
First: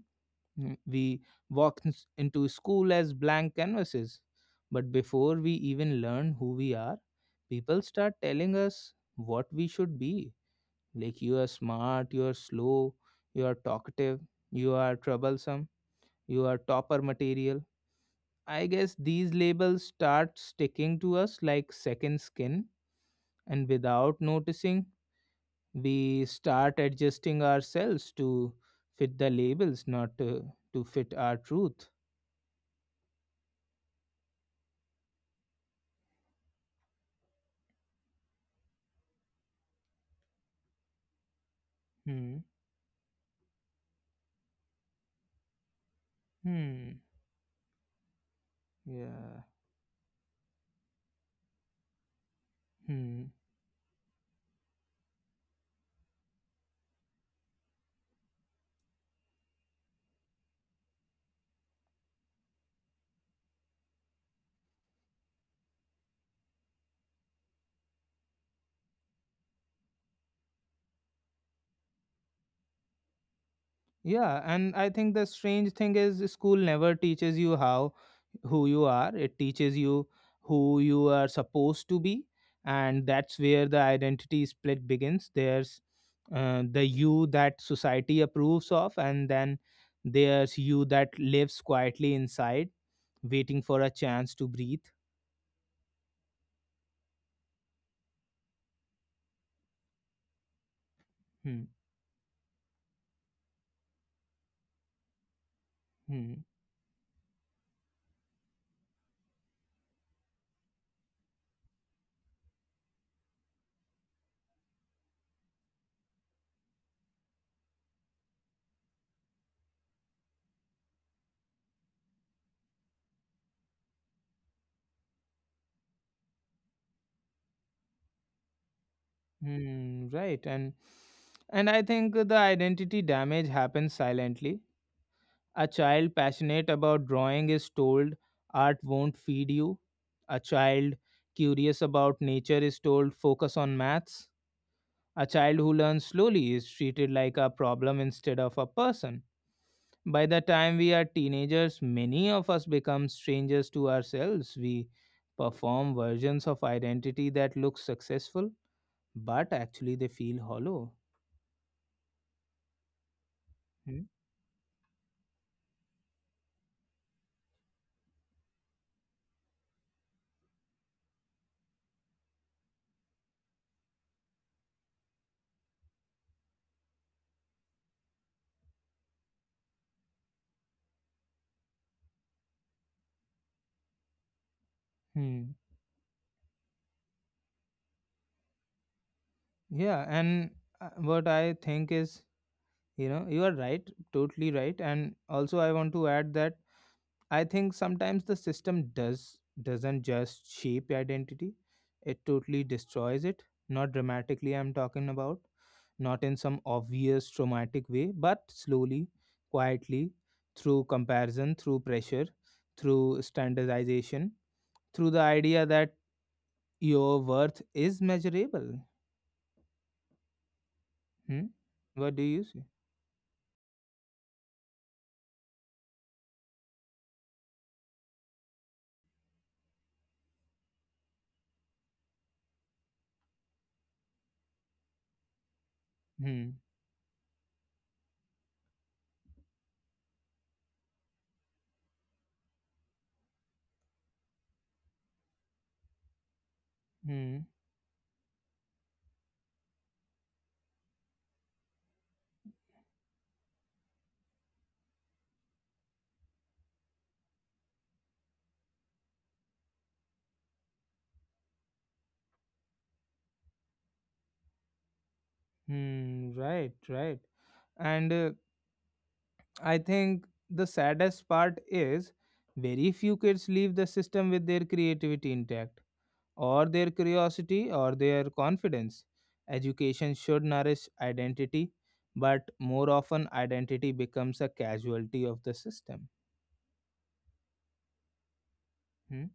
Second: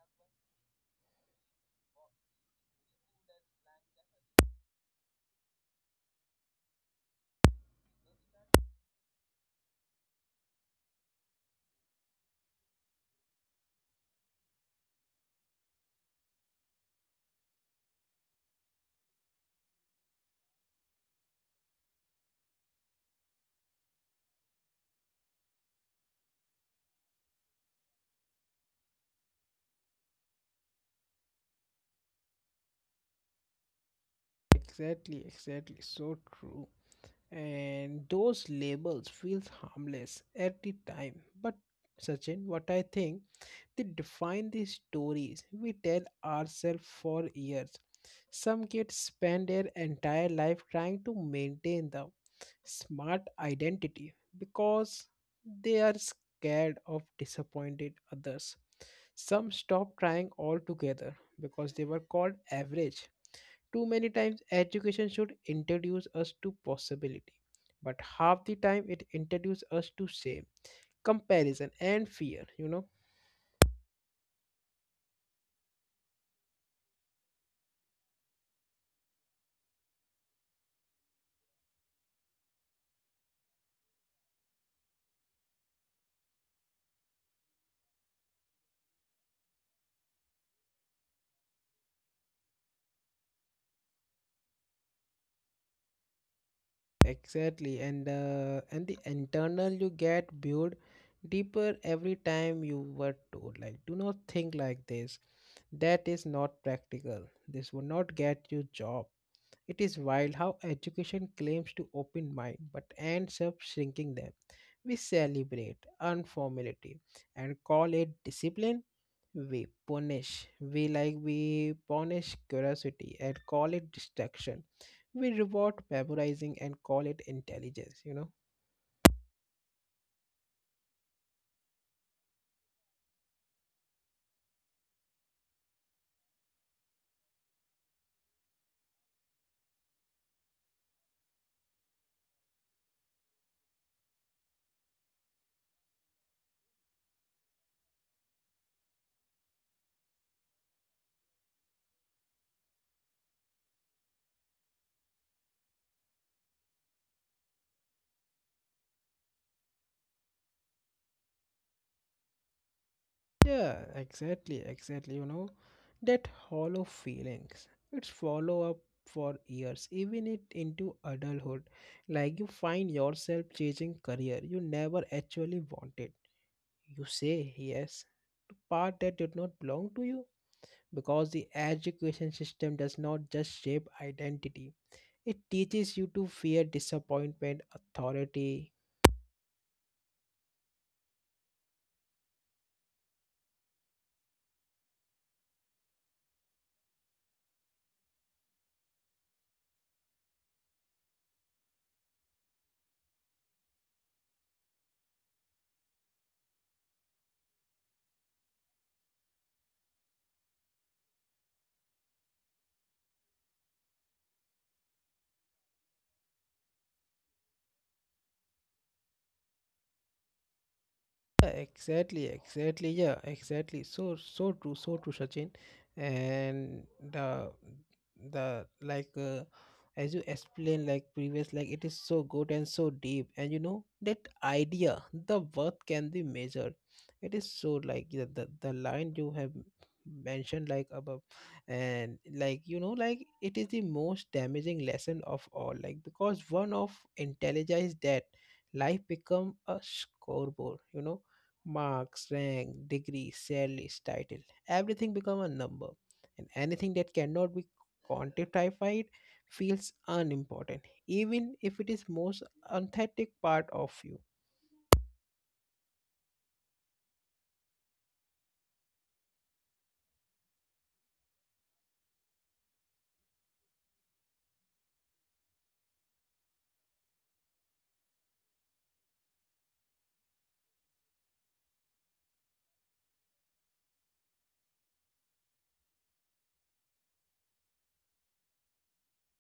Speaker 1: Mm. We walk ins- into school as blank canvases, but before we even learn who we are, people start telling us what we should be. Like, you are smart, you are slow, you are talkative, you are troublesome, you are topper material. I guess these labels start sticking to us like second skin, and without noticing, we start adjusting ourselves to fit the labels, not to, to fit our truth.
Speaker 2: Exactly, exactly, so true. And those labels feels harmless at the time, but
Speaker 1: Hmm.
Speaker 2: Sachin, what I think, they define the stories we tell ourselves
Speaker 1: Hmm.
Speaker 2: for years. Some kids
Speaker 1: Yeah.
Speaker 2: spend their entire life trying to maintain the smart
Speaker 1: Hmm.
Speaker 2: identity because they are scared of disappointed others. Some stop trying altogether because they were called average. Too many times, education should introduce us to possibility, but half the time it introduces us to shame, comparison, and fear. You know,
Speaker 1: Yeah, and I think the strange thing is school never teaches you how who you are. It teaches you who you are supposed to be, and that's where the identity split begins. There's uh, the you that society approves of, and then there's you that lives quietly inside, waiting for a chance to breathe.
Speaker 2: exactly. And uh, and the internal you get built
Speaker 1: Hmm.
Speaker 2: deeper every time you were told, like, do not think like this, that is
Speaker 1: Hmm.
Speaker 2: not practical, this will not get you job. It is wild how education claims to open mind but ends up shrinking them. We celebrate unformality and call it discipline. We punish. We, like, we punish curiosity and call it distraction. We reward memorizing and call it intelligence, you know.
Speaker 1: Hmm. Right, and and I think the identity damage happens silently. A child passionate about drawing is told art won't feed you. A child curious about nature is told focus on maths. A child who learns slowly is treated like a problem instead of a person. By the time we are teenagers, many of us become strangers to ourselves. We perform versions of identity that look successful, but actually they feel hollow.
Speaker 2: Yeah,
Speaker 1: Hmm.
Speaker 2: exactly, exactly. You know, that hollow feelings, it's follow up for years, even it into adulthood. Like, you find yourself chasing career you never actually wanted. You say yes to part that did not belong to you, because the education system does not just shape identity. It
Speaker 1: Hmm.
Speaker 2: teaches you to fear disappointment, authority.
Speaker 1: Yeah, and uh, what I think is, you know, you are right, totally right. And also I want to add that I think sometimes the system does doesn't just shape identity. It totally destroys it. Not dramatically I'm talking about, not in some obvious traumatic way, but slowly, quietly, through comparison, through pressure, through standardization, through the idea that your worth is measurable. Hmm?
Speaker 2: Yeah,
Speaker 1: What do
Speaker 2: exactly,
Speaker 1: you say?
Speaker 2: exactly. Yeah, exactly. So, so true, so true, Sachin. And the the like uh, as you explained, like previous, like it is so good and so deep. And you know that idea, the worth can be
Speaker 1: Hmm.
Speaker 2: measured. It is so, like, the the, the line you have mentioned, like, above, and like, you know, like, it is the most damaging lesson of all, like, because one of
Speaker 1: Hmm.
Speaker 2: intelligence is that life become a scoreboard, you know. Marks, rank, degree, salaries, title, everything become a number. And anything that cannot be quantified feels unimportant, even if it is most authentic part of you.
Speaker 1: Hmm, right, right. And uh, I think the saddest part is very few kids leave the system with their creativity intact, or their curiosity, or their confidence. Education should nourish identity, but more often, identity becomes a casualty of the system. Hmm,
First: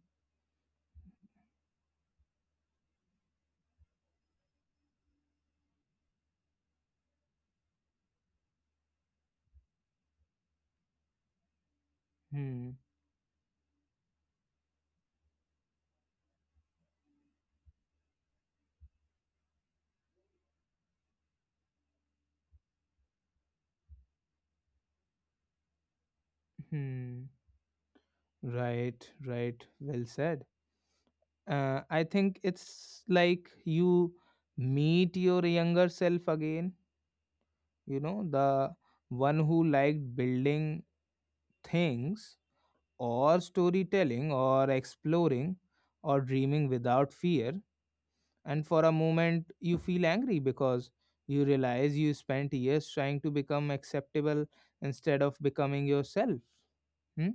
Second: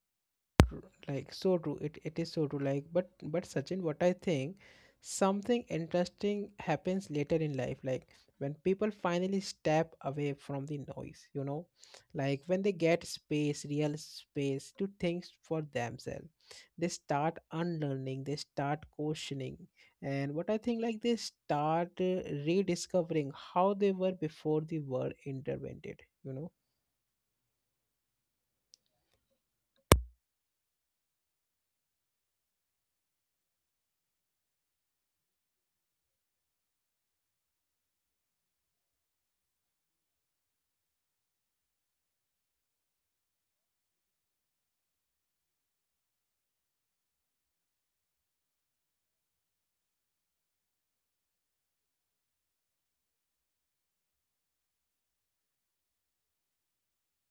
Speaker 2: True, like, so true. it, it is so true, like, but but Sachin, what I think, something interesting happens later in life, like, when people finally step away from the noise, you know, like when
Speaker 1: hmm,
Speaker 2: they get space, real space, to think for themselves, they start unlearning, they start questioning. And what I think, like, they start uh, rediscovering how they were before the world intervened, you know.
Speaker 1: hmm. Right, right. Well said. Uh, I think it's like you meet your younger self again, you know, the one who liked building things, or storytelling, or exploring, or dreaming without fear, and for a moment you feel angry because you realize you spent years trying to become acceptable instead of becoming yourself. Hmm?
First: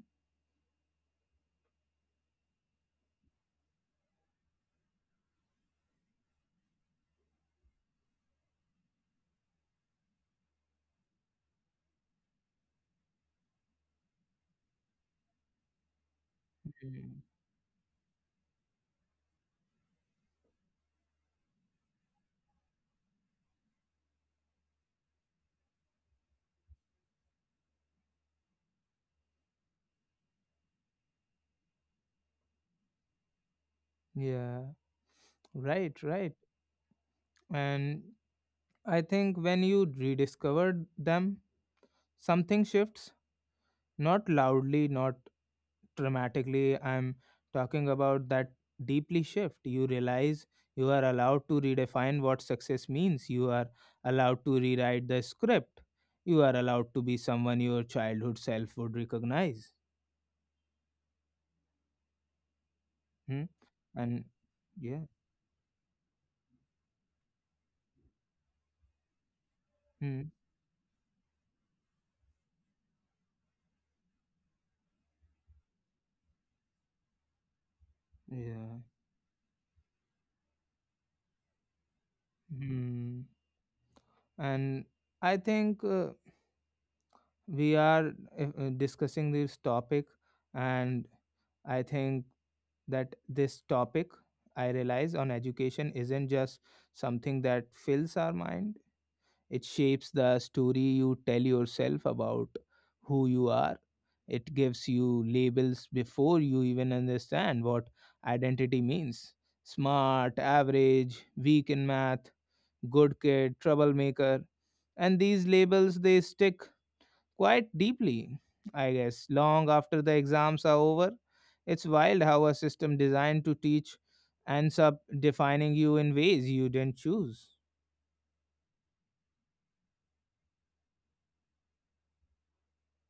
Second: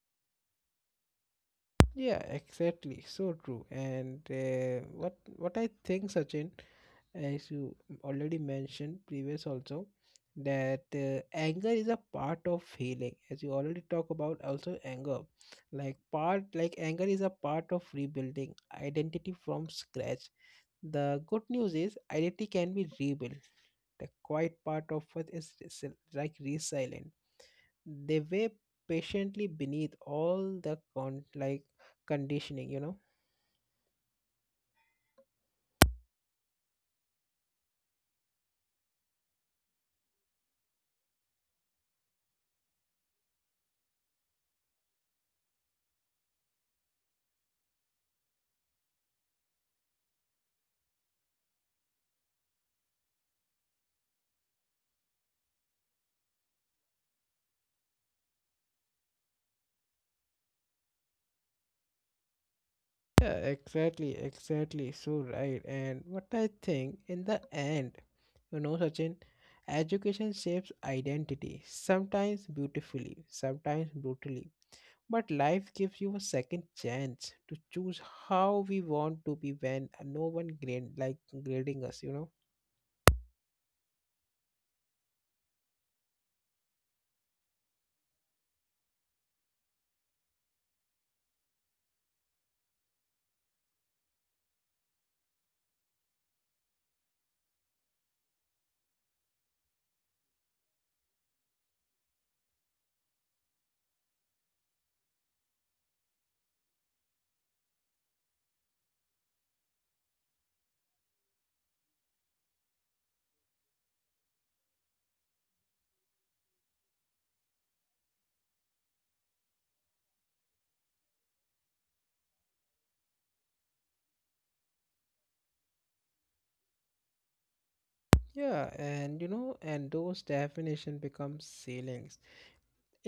Speaker 2: Yeah, exactly. So true. And uh, what what I think, Sachin, as you already mentioned previous also, that uh, anger is a part of healing. As you already talk about, also anger, like part like anger
Speaker 1: Mhm.
Speaker 2: is a part of rebuilding identity from scratch. The good news is identity can be rebuilt. The quiet part of it is res- like resilient. They wait patiently beneath all the con like conditioning, you know.
Speaker 1: Yeah, right, right, and I think when you rediscovered them, something shifts. Not loudly, not dramatically. I'm talking about that deeply shift. You realize you are allowed to redefine what success means. You are allowed to rewrite the script. You are allowed to be someone your childhood self would recognize.
Speaker 2: Yeah,
Speaker 1: Hmm?
Speaker 2: exactly,
Speaker 1: And
Speaker 2: exactly.
Speaker 1: yeah,
Speaker 2: So right. And what I think in the end, you know, Sachin,
Speaker 1: hmm,
Speaker 2: education shapes identity, sometimes beautifully, sometimes brutally. But life gives you a second chance to choose how
Speaker 1: yeah,
Speaker 2: we want to be when no one grade, like grading us, you know.
Speaker 1: hmm. And I think uh, we are uh, uh, discussing this topic, and I think that this topic I realize on education isn't just something that fills our mind, it shapes the story you tell yourself about who you are. It gives you labels before you even understand what identity means: smart, average, weak in math, good kid, troublemaker. And these labels, they stick quite deeply, I guess, long after the exams are over. It's wild how a system designed to teach ends up defining you in ways you didn't choose.
Speaker 2: Yeah, and you know, and those definition become ceilings,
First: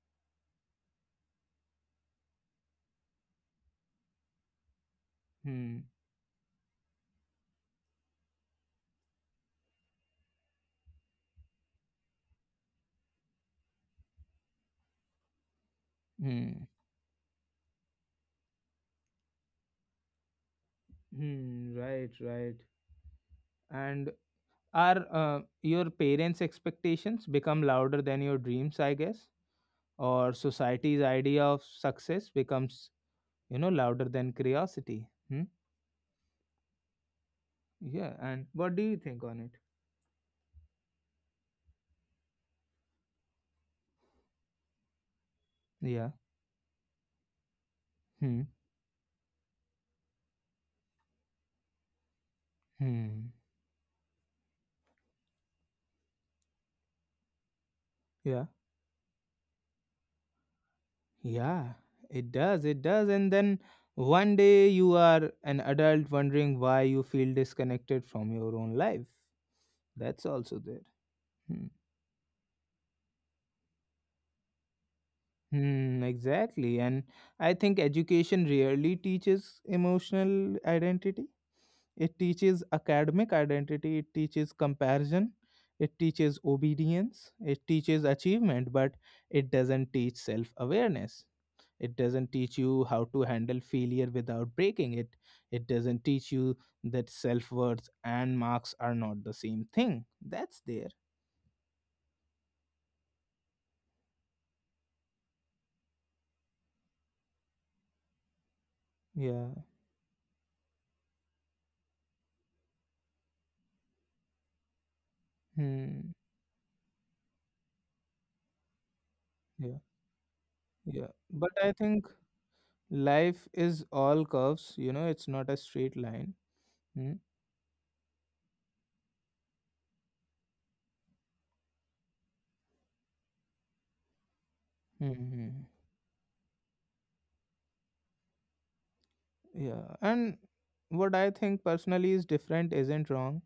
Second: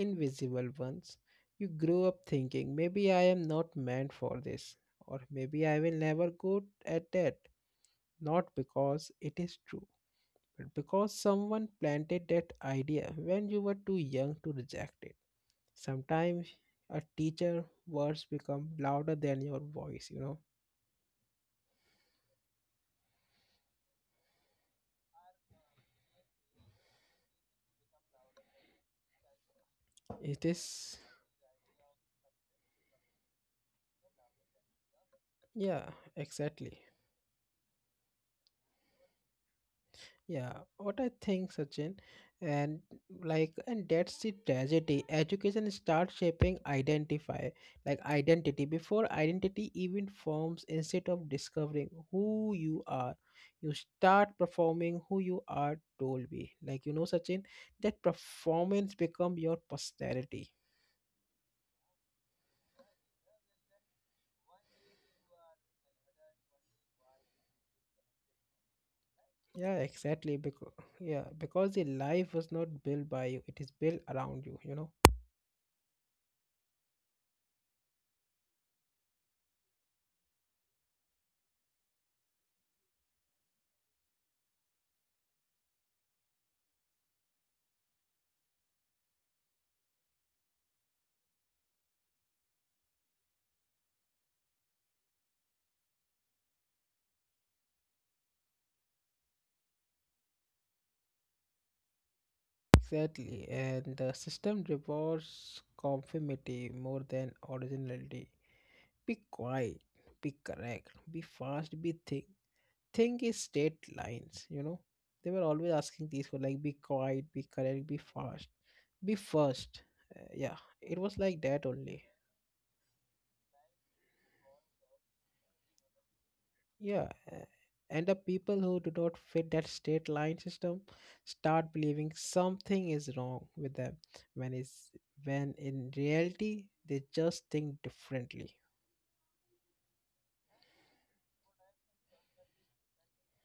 Speaker 2: invisible ones. You grow up thinking, maybe I am not meant for this, or maybe I
Speaker 1: Hmm.
Speaker 2: will never go at that. Not because it is true, but because someone planted that idea when you were too young to reject it. Sometimes
Speaker 1: Hmm.
Speaker 2: a teacher words become louder than your voice, you know.
Speaker 1: Hmm. Right. Right. And are uh, your parents' expectations become louder than your dreams? I guess, or
Speaker 2: It is,
Speaker 1: society's idea of success becomes, you know, louder than curiosity. Hmm.
Speaker 2: yeah, exactly.
Speaker 1: Yeah. And what do you think on it?
Speaker 2: Yeah, what I think, Sachin, and like, and that's the tragedy. Education
Speaker 1: Yeah.
Speaker 2: starts shaping identify, like
Speaker 1: Hmm.
Speaker 2: identity, before identity even forms. Instead of discovering who you are,
Speaker 1: Hmm.
Speaker 2: you start performing who you are told be. Like, you know, Sachin, that
Speaker 1: Yeah.
Speaker 2: performance become your posterity.
Speaker 1: Yeah, it does. It does. And then one day you are an adult wondering why you feel disconnected from your own life.
Speaker 2: Yeah,
Speaker 1: That's
Speaker 2: exactly.
Speaker 1: also
Speaker 2: Because,
Speaker 1: there.
Speaker 2: yeah,
Speaker 1: Hmm.
Speaker 2: because the life was not built by you; it is built around you. You know.
Speaker 1: Hmm, exactly. And I think education rarely teaches emotional identity. It teaches academic identity, it teaches comparison, it teaches obedience, it teaches achievement, but it doesn't teach self awareness. It doesn't teach you how to handle failure without breaking it. It doesn't teach you that self-worth and marks are not the same thing. That's there.
Speaker 2: Exactly, and the system rewards conformity more than originality. Be
Speaker 1: Yeah.
Speaker 2: quiet, be correct, be fast, be think. Think is state lines, you know. They were always
Speaker 1: Hmm.
Speaker 2: asking these for, like, be quiet, be correct, be fast, be
Speaker 1: Yeah.
Speaker 2: first. Uh, yeah, it
Speaker 1: Yeah,
Speaker 2: was like
Speaker 1: but I
Speaker 2: that
Speaker 1: think
Speaker 2: only.
Speaker 1: life is all curves, you know it's not a straight line.
Speaker 2: Yeah,
Speaker 1: Hmm.
Speaker 2: a- and the people who do not fit that state line system start believing something is wrong with them, when it's, when
Speaker 1: Hmm.
Speaker 2: in reality, they just think differently.
Speaker 1: Yeah, and what I think personally is different isn't wrong,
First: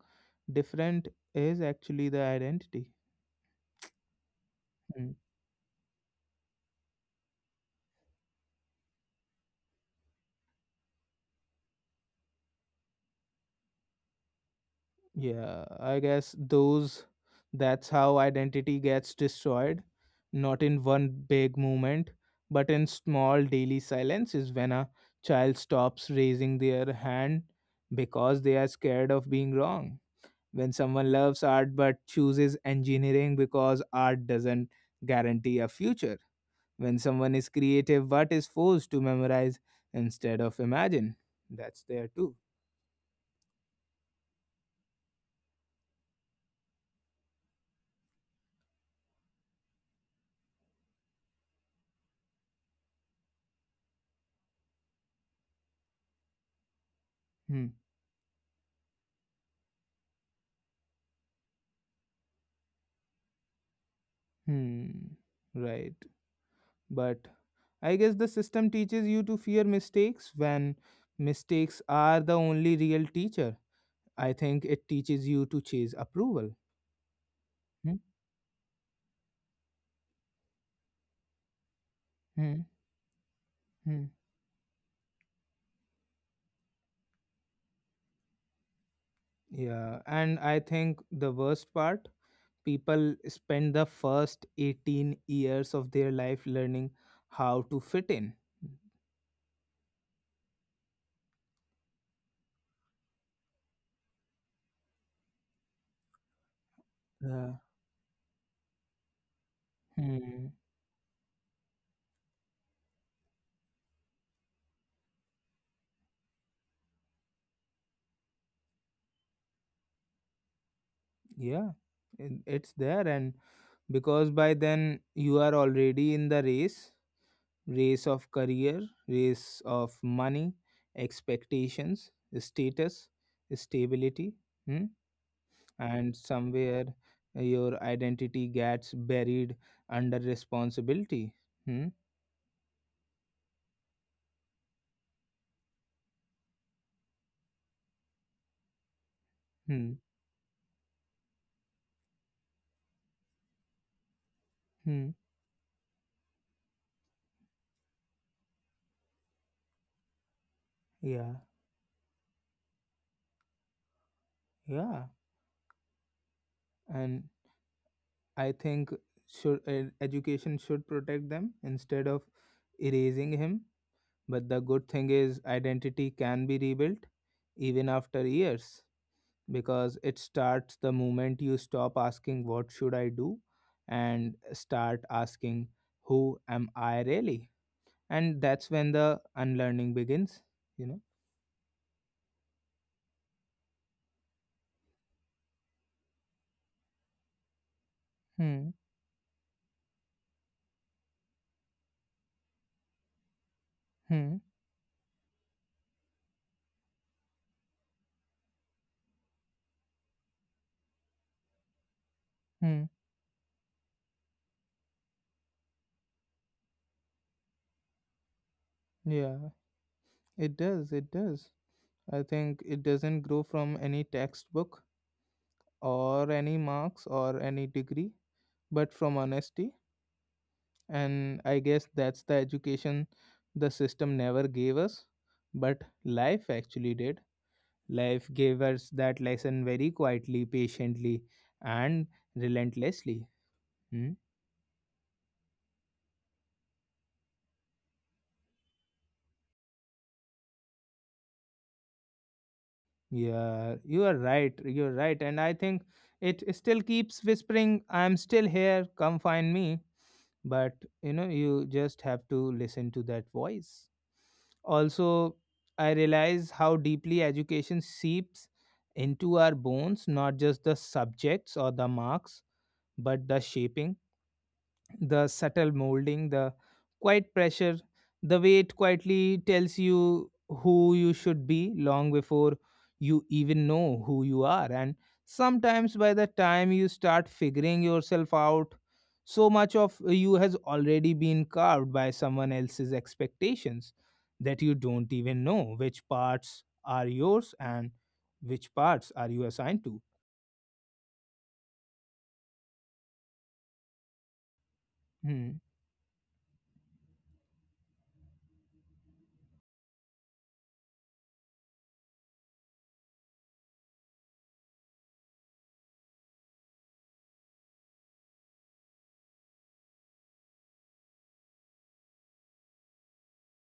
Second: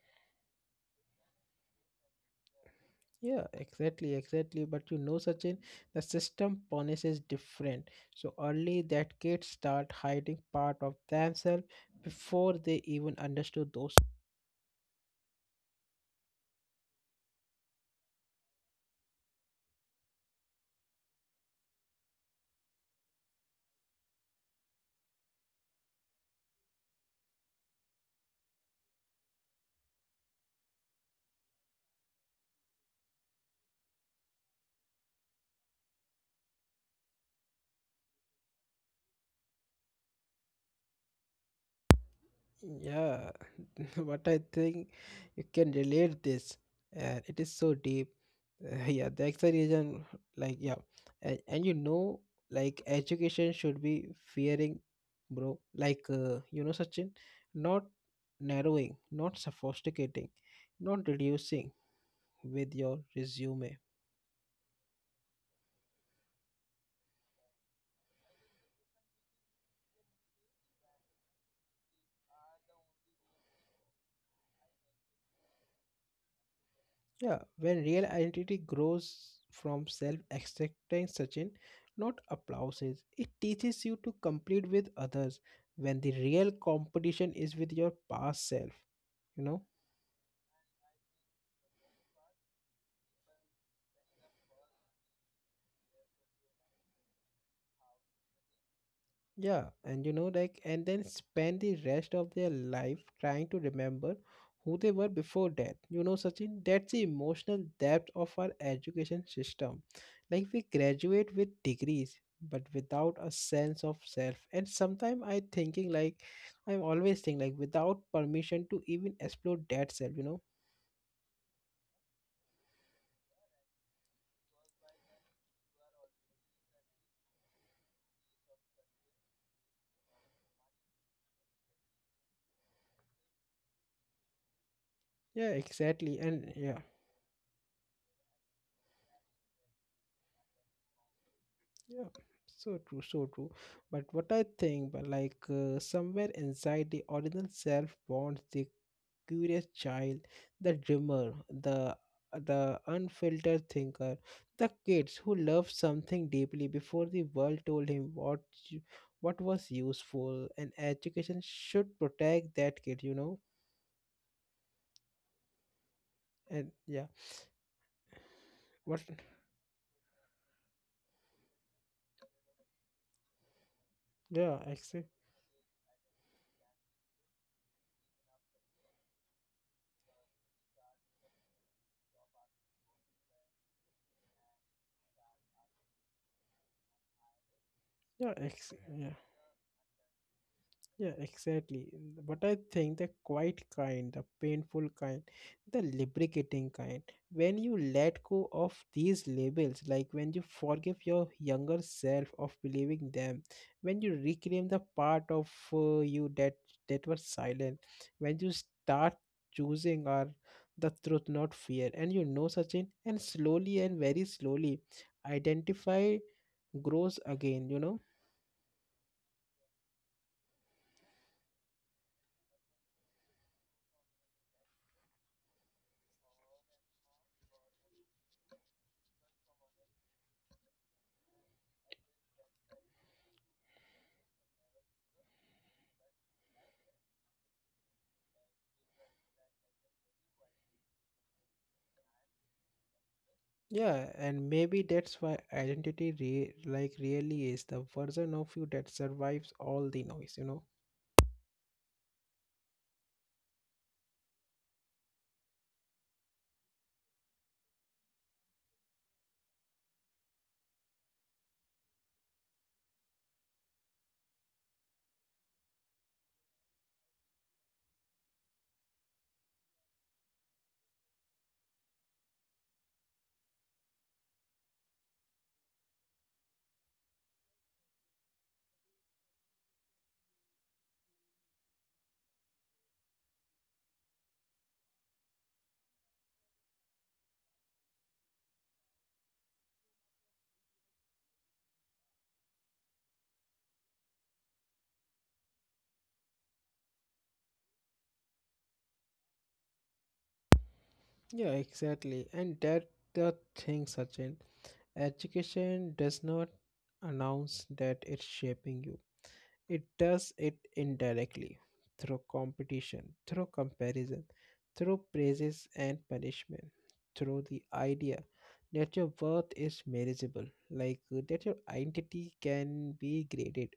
Speaker 1: different is actually the identity.
Speaker 2: Yeah, exactly, exactly. But you
Speaker 1: Hmm.
Speaker 2: know, Sachin, the system punishes different so early that kids start hiding part of themselves before they even understood those.
Speaker 1: Yeah, I guess those that's how identity gets destroyed, not in one big movement, but in small daily silences when a child stops raising their hand because they are scared of being wrong. When someone loves art but chooses engineering because art doesn't guarantee a future. When someone is creative but is forced to memorize instead of imagine. That's there too.
Speaker 2: Yeah, what I think, you can relate this, and it is so deep. Uh, yeah, the explanation, like, yeah, and, and you know, like education should be fearing, bro. Like, uh, you know, Sachin,
Speaker 1: Hmm.
Speaker 2: not narrowing, not sophisticating, not reducing with your resume.
Speaker 1: Hmm. Right. But I guess the system teaches you to fear mistakes when mistakes are the only real teacher. I think it teaches you to chase approval.
Speaker 2: Yeah, when
Speaker 1: Hmm?
Speaker 2: real identity grows from self acceptance, Sachin, not
Speaker 1: Hmm?
Speaker 2: applauses, it teaches you
Speaker 1: Hmm.
Speaker 2: to compete with others when the real competition is with your past self, you know?
Speaker 1: Yeah, and I think the worst part people spend the first eighteen years of their life learning how to fit in.
Speaker 2: Yeah, and you know, like, and then spend the rest of their life trying to remember who they were before death. You know, Sachin, that's the
Speaker 1: Uh,
Speaker 2: emotional depth of our education system. Like,
Speaker 1: hmm.
Speaker 2: we graduate with degrees, but without a sense of self. And sometimes I thinking, like, I'm always thinking, like, without permission to even explore that self. You know?
Speaker 1: Yeah, it- it's there, and because by then you are already in the race, race of career, race of money, expectations, status, stability, hmm?
Speaker 2: Yeah,
Speaker 1: And
Speaker 2: exactly. And yeah.
Speaker 1: somewhere your identity gets buried under responsibility. Hmm?
Speaker 2: Yeah, so true, so true. But what I think, but like uh, somewhere inside the original self bonds the curious
Speaker 1: Hmm.
Speaker 2: child, the dreamer, the the unfiltered thinker, the
Speaker 1: Hmm.
Speaker 2: kids who loved something deeply before the world told him what you- what was useful, and
Speaker 1: Yeah,
Speaker 2: education should protect that kid, you know.
Speaker 1: yeah,
Speaker 2: And yeah,
Speaker 1: and I think
Speaker 2: what?
Speaker 1: should ed- education should protect them instead of erasing him. But the
Speaker 2: Yeah,
Speaker 1: good
Speaker 2: exactly.
Speaker 1: thing is identity can be rebuilt even after years. Because it starts the moment you stop asking, what should I do, and start asking, who am I really?
Speaker 2: Yeah,
Speaker 1: And that's when
Speaker 2: exactly,
Speaker 1: the
Speaker 2: yeah.
Speaker 1: unlearning begins you know
Speaker 2: Yeah, exactly. But I think the quiet kind, the painful kind, the lubricating kind, when you let go
Speaker 1: hmm.
Speaker 2: of these labels, like when you forgive your younger self of believing them, when you
Speaker 1: Hmm.
Speaker 2: reclaim the part of uh, you that that was silent, when you start choosing our the truth, not fear, and you know,
Speaker 1: Hmm.
Speaker 2: Sachin, and slowly and very slowly, identify grows again. You know.
Speaker 1: Yeah, it does, it does. I think it doesn't grow from any textbook or any marks or any degree, but from honesty, and I guess that's the education the system never gave us, but life actually did. Life gave us that lesson very quietly, patiently, and relentlessly. Hmm?
Speaker 2: Yeah, and maybe that's why identity re- like really is the version of you that survives all the noise, you know?
Speaker 1: Yeah, you are right. You're right. And I think it still keeps whispering, I'm still here, come find me. But you know, you just have to listen to that voice. Also, I realize how deeply education seeps into our bones, not just the subjects or the marks, but the shaping, the subtle molding, the quiet pressure, the way it quietly tells you who you should be long before you even know who you are. And sometimes by the time you start figuring yourself out, so much of you has already been carved by someone else's expectations that you don't even know which parts are yours and which parts are you assigned to.
Speaker 2: Yeah, exactly. And that the thing, Sachin.
Speaker 1: Hmm.
Speaker 2: Education does not announce that it's shaping you. It does it indirectly through competition, through comparison, through praises and punishment, through the idea that your worth is measurable, like uh, that your identity can be graded,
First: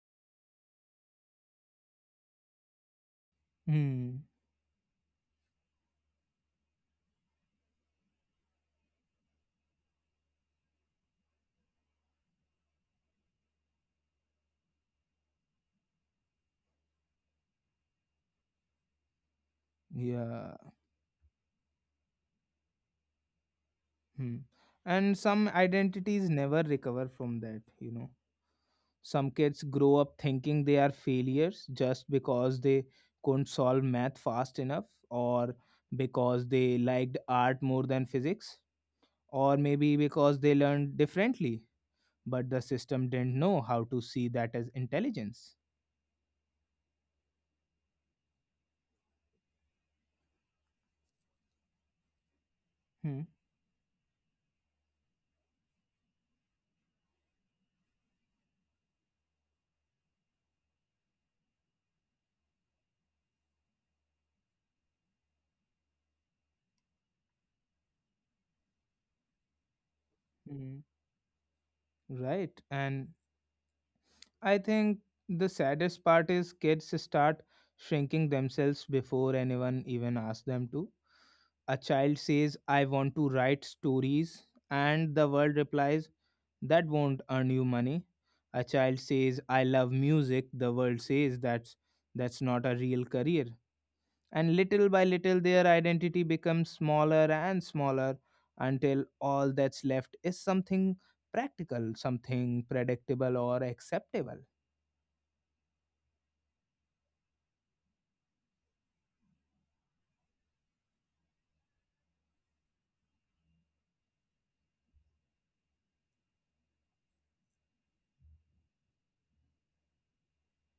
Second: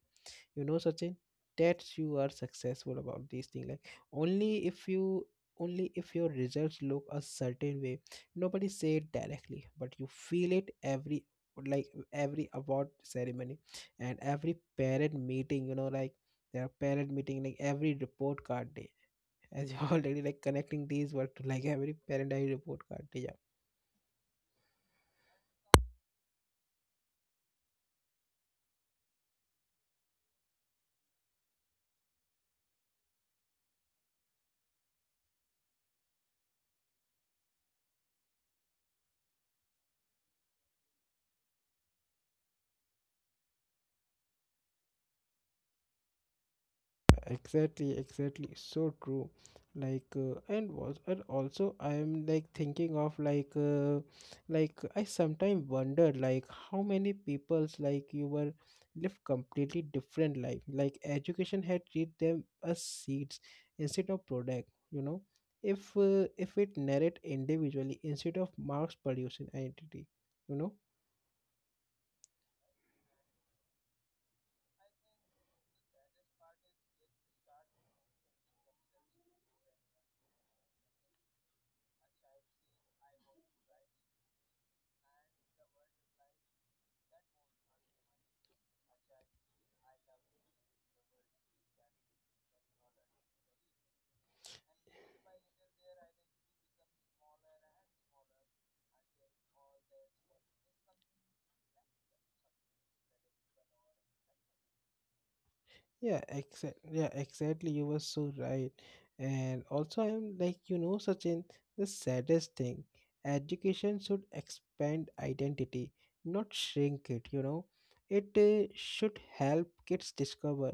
Speaker 2: you know, Sachin. That's you are successful about these things, like
Speaker 1: Hmm.
Speaker 2: only if you only if your results look a certain way. Nobody say it directly, but you feel it every, like, every award ceremony and every parent meeting, you know, like their parent meeting, like every report card day, as you already like
Speaker 1: Yeah.
Speaker 2: connecting these work to like every parent day, report card day. Yeah.
Speaker 1: Hmm. And some identities never recover from that, you know. Some kids grow up thinking they are failures just because they couldn't solve math fast enough, or because they liked art more than physics, or maybe because they learned differently, but the system didn't know how to see that as intelligence.
Speaker 2: Exactly, exactly. So true. Like, uh, and was, and also, I am like thinking of
Speaker 1: Hmm.
Speaker 2: like, uh, like I sometimes wonder, like, how many people's like you were live completely different life. Like education had treat them as seeds instead of product. You know, if uh, if it narrate individually instead of mass producing identity. You know.
Speaker 1: Hmm. Right. And I think the saddest part is kids start shrinking themselves before anyone even asks them to. A child says, I want to write stories, and the world replies, that won't earn you money. A child says, I love music, the world says that's that's not a real career. And little by little their identity becomes smaller and smaller until all that's left is something practical, something predictable or acceptable.
Speaker 2: Yeah, exact. Yeah, exactly. You were so right. And also, I'm like, you know, Sachin, the saddest thing, education should expand identity, not shrink it, you know. It uh, should help kids discover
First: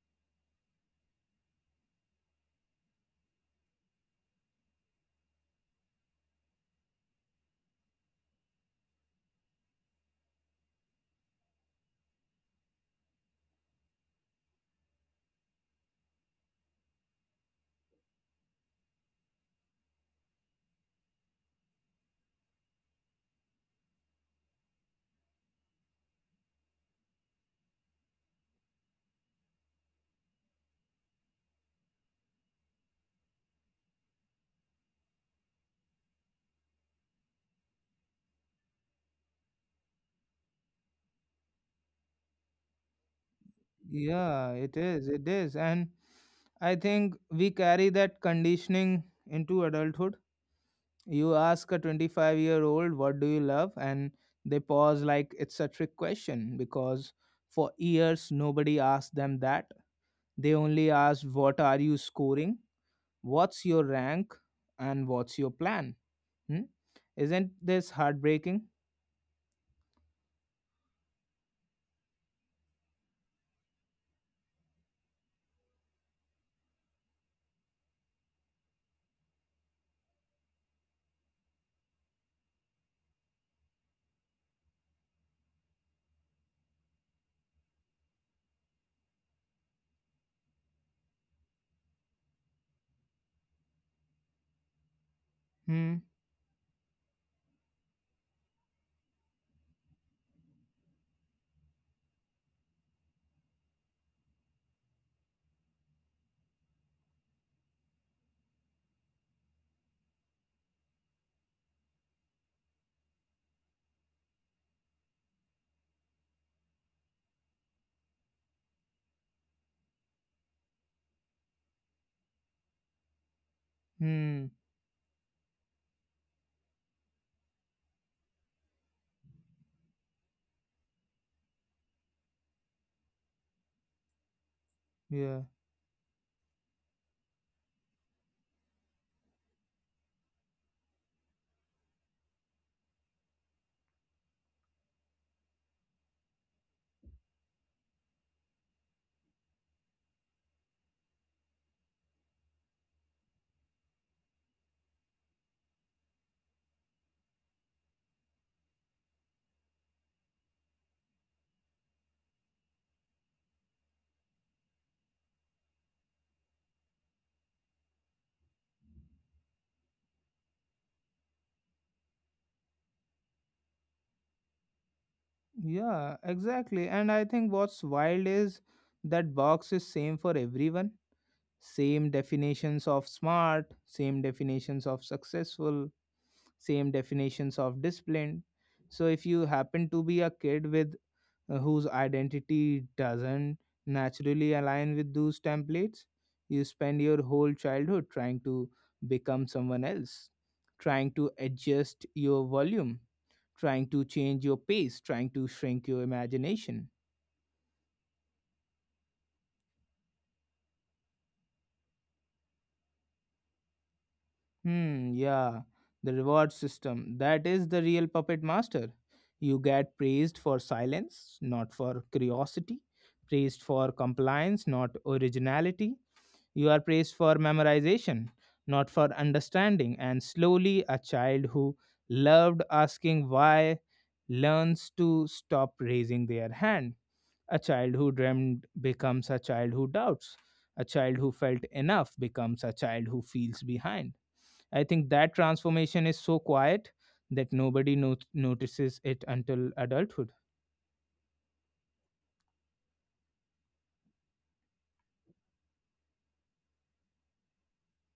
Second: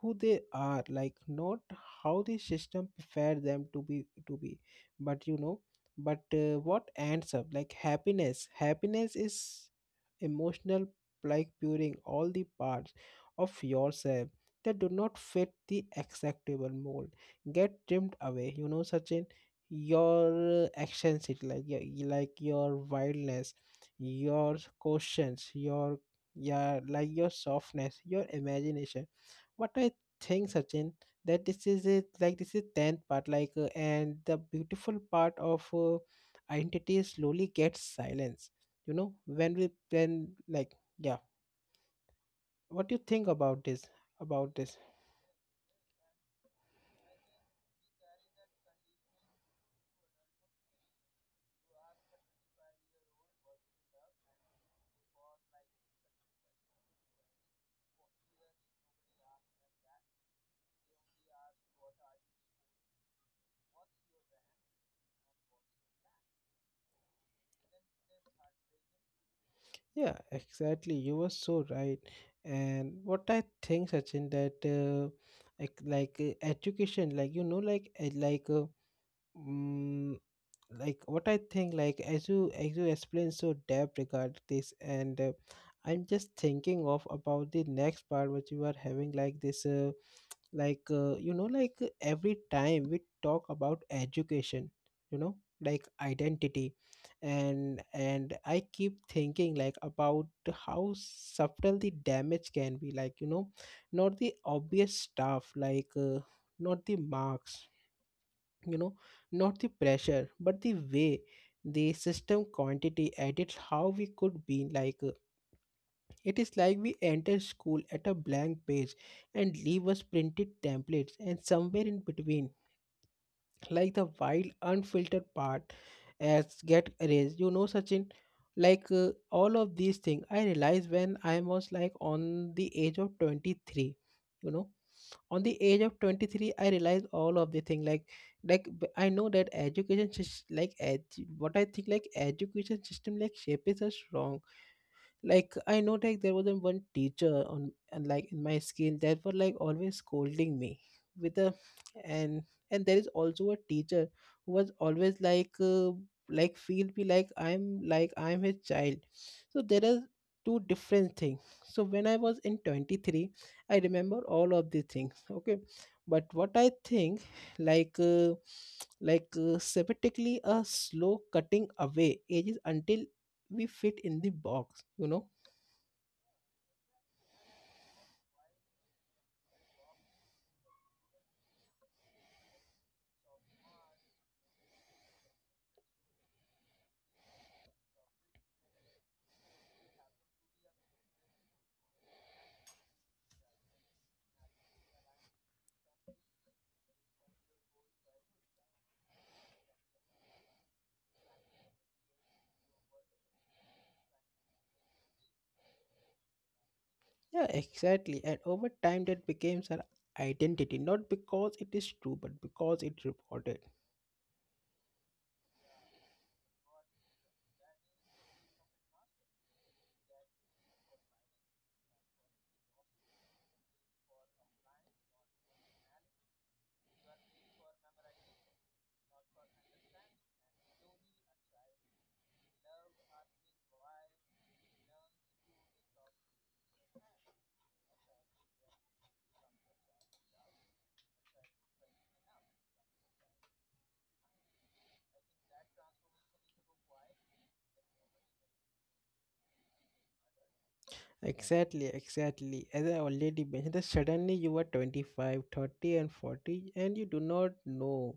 Speaker 2: who they are, like not how the system prepare them to be to be, but you know, but uh, what ends up like happiness. Happiness is emotional, like puring all the parts of yourself that do not fit the acceptable mold get trimmed away, you know, such in your uh, actions, it like your, like your wildness, your questions, your, yeah, like your softness, your imagination. What I think, Sachin, that this is it, like this is tenth part, like uh, and the beautiful part of uh, identity slowly gets silence, you know, when we when like, yeah, what do you think about this about
Speaker 1: Yeah,
Speaker 2: this
Speaker 1: it is. It is. And I think we carry that conditioning into adulthood. You ask a twenty-five year old, what do you love? And they pause like it's a trick question because for years nobody asked them that. They only asked, what are you scoring? What's your rank? And what's your plan? Hmm? Isn't this heartbreaking?
Speaker 2: Yeah, exactly. You were so right. And what I think, Sachin, that uh, like like uh, education, like you know, like uh, like uh, mm, like what I think, like as you as you explain so depth regard this, and uh, I'm just thinking of about the next part which you are having, like this. Uh, like uh, you know, like uh, every time we talk about education, you know, like
Speaker 1: Hmm.
Speaker 2: identity. And and I keep thinking like about how subtle the damage can be, like, you know, not the obvious stuff, like uh, not the marks, you know, not the pressure, but the way the system quantity edits how we could be, like uh, it is like we enter school at a blank page and leave us printed templates, and somewhere in between, like the wild,
Speaker 1: Hmm.
Speaker 2: unfiltered part, as get erased. You know, Sachin, like uh, all of these things, I realized when I was like on the age of twenty-three, you know,
Speaker 1: Yeah.
Speaker 2: on the age of twenty-three I realized all of the thing, like like b- I know that education sys- like edu- what I think, like, education system like shape is us wrong. Like, I know, like there was a one teacher on, and like in my school, that were like always scolding me with a, and and there is also a teacher who was always like uh, like feel me like i'm like i'm his child. So there are two different things. So when I was in twenty-three, I remember all of the things. Okay, but what I think, like uh, like uh, semantically a slow cutting away ages until we fit in the box, you know.
Speaker 1: Yeah, exactly. And I think what's wild is that box is same for everyone. Same definitions of smart, same definitions of successful, same definitions of disciplined. So if you happen to be a kid with uh, whose identity doesn't naturally align with those templates. You spend your whole childhood trying to become someone else, trying to adjust your volume, trying to change your pace, trying to shrink your imagination.
Speaker 2: Yeah, exactly. And over time, that becomes our identity, not because it is true, but because it rewarded.
Speaker 1: Hmm, yeah, the reward system. That is the real puppet master. You get praised for silence, not for curiosity, praised for compliance, not originality. You are praised for memorization, not for understanding. And slowly, a child who loved asking why learns to stop raising their hand. A child who dreamed becomes a child who doubts. A child who felt enough becomes a child who feels behind. I think that transformation is so quiet that nobody not- notices it until adulthood.
Speaker 2: Exactly, exactly. As I already mentioned, that suddenly you are twenty-five, thirty, and forty, and you do not know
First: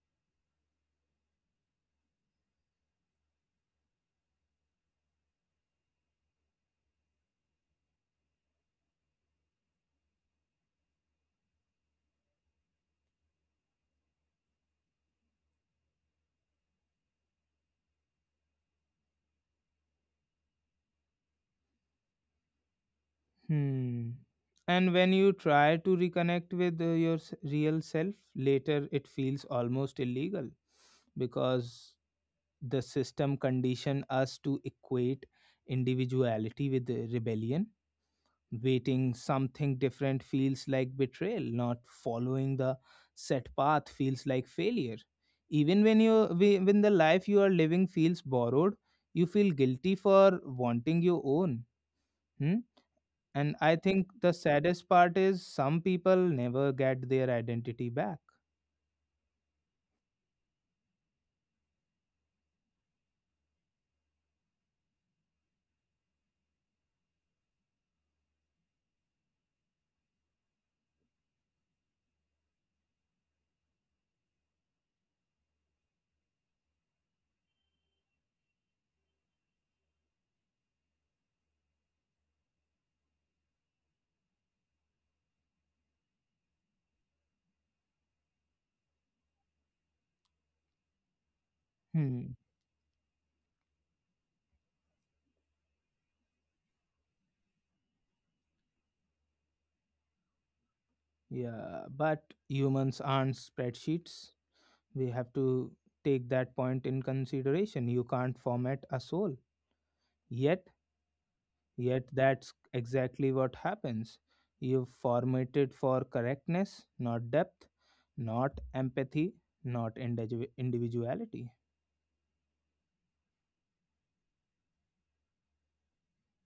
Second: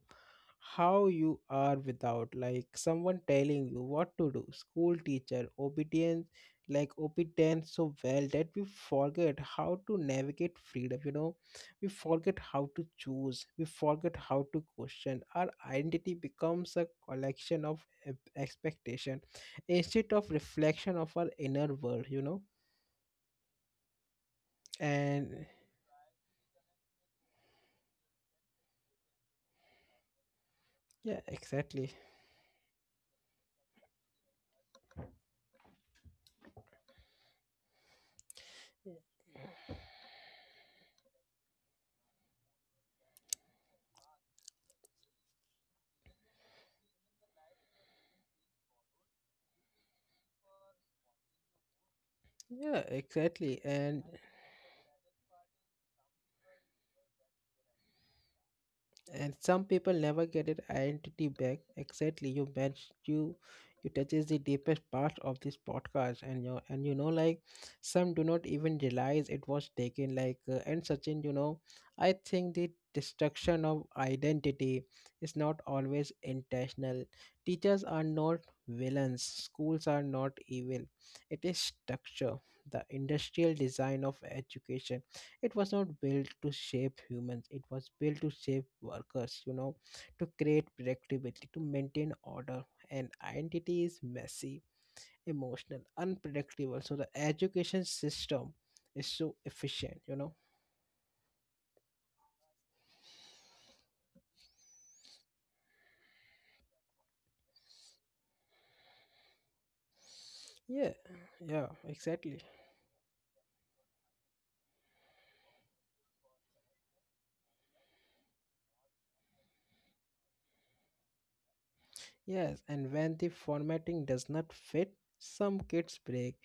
Speaker 2: how you are without like someone telling you what to do. School teacher, obedience, like obedience so well that we forget how to navigate freedom, you know, we forget how to choose, we forget how to question. Our identity becomes a collection of e- expectation instead of reflection of our inner world, you know.
Speaker 1: Hmm. And when you
Speaker 2: And,
Speaker 1: try to reconnect with uh, your s- real self later, it feels almost illegal
Speaker 2: yeah, exactly.
Speaker 1: because the system condition us to equate individuality with the rebellion. Waiting something different feels like betrayal. Not following the set path feels like failure. Even when you we- when the life you are living feels borrowed, you feel guilty for wanting your own. Hmm?
Speaker 2: Yeah,
Speaker 1: And
Speaker 2: exactly.
Speaker 1: I
Speaker 2: and
Speaker 1: think the saddest part is some people never get their identity back.
Speaker 2: and some people never get their identity back. Exactly, you mentioned, you you touches the deepest part of this podcast. And you, and you know, like, some do not even realize it was taken, like uh, and Sachin, you know, I think the destruction of identity is not always intentional. Teachers are not villains, schools are not evil. It is structure, the industrial design of education. It was not built to shape humans, it was built to shape workers, you know, to create predictability, to maintain
Speaker 1: Hmm.
Speaker 2: order. And identity is messy, emotional, unpredictable, so the education system is so efficient, you know.
Speaker 1: Yeah, but humans aren't spreadsheets. We have to take that point in consideration. You can't format a soul. Yet,
Speaker 2: Yeah, yeah,
Speaker 1: yet
Speaker 2: exactly.
Speaker 1: that's exactly what happens. You've formatted for correctness, not depth, not empathy, not individu- individuality.
Speaker 2: Yes, and when the formatting does not fit, some kids break.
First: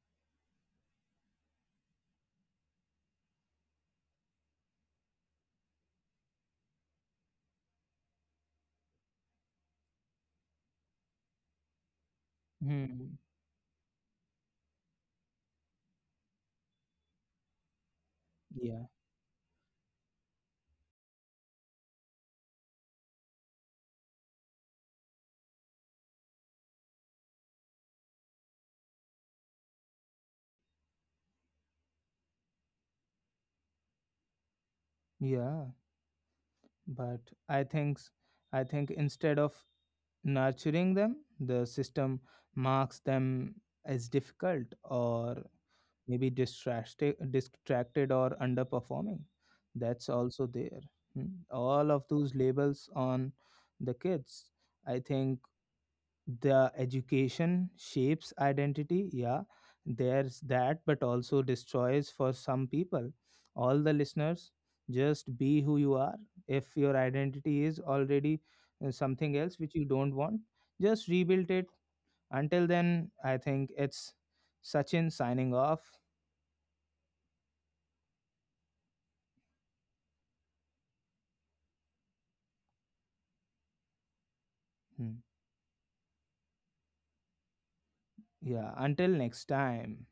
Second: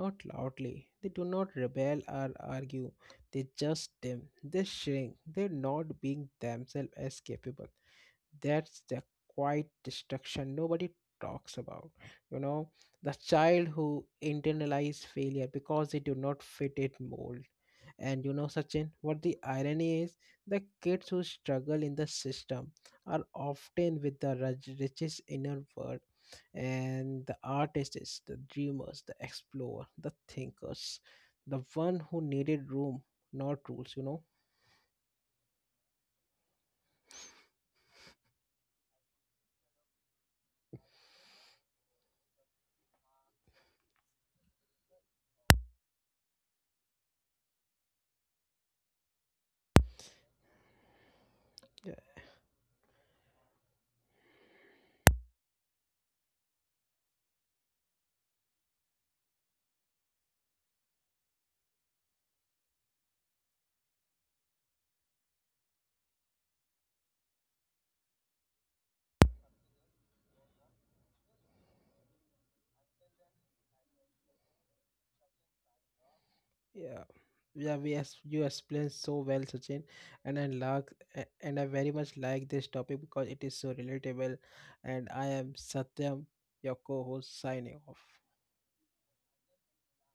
Speaker 2: Not loudly, they do not rebel or argue, they just dim, they shrink, they're not being themselves as capable. That's the quiet destruction nobody talks about, you know, the
Speaker 1: Hmm.
Speaker 2: child who internalized failure because they do not fit it mold. And you know,
Speaker 1: Yeah.
Speaker 2: Sachin, what the irony is, the kids who struggle in the system are often with the rich- richest inner world, and the artists, the dreamers, the explorer, the thinkers, the one who needed room, not rules, you know.
Speaker 1: Yeah. But I think s- I think instead of nurturing them. The system marks them as difficult or maybe distracted, distracted or underperforming. That's also there. Hmm. All of those labels on the kids, I think the education shapes identity, yeah, there's that, but also destroys for some people. All the listeners, just be who you are. If your identity is already uh, something else which you don't want, just rebuild it. Until then, I think it's Sachin signing off.
Speaker 2: Yeah, yeah, we as you explained so well, Sachin, and I like, a- and I very much like this topic because it is so relatable. And
Speaker 1: Hmm.
Speaker 2: I am Satyam, your co-host, signing off.
Speaker 1: Yeah, until next time.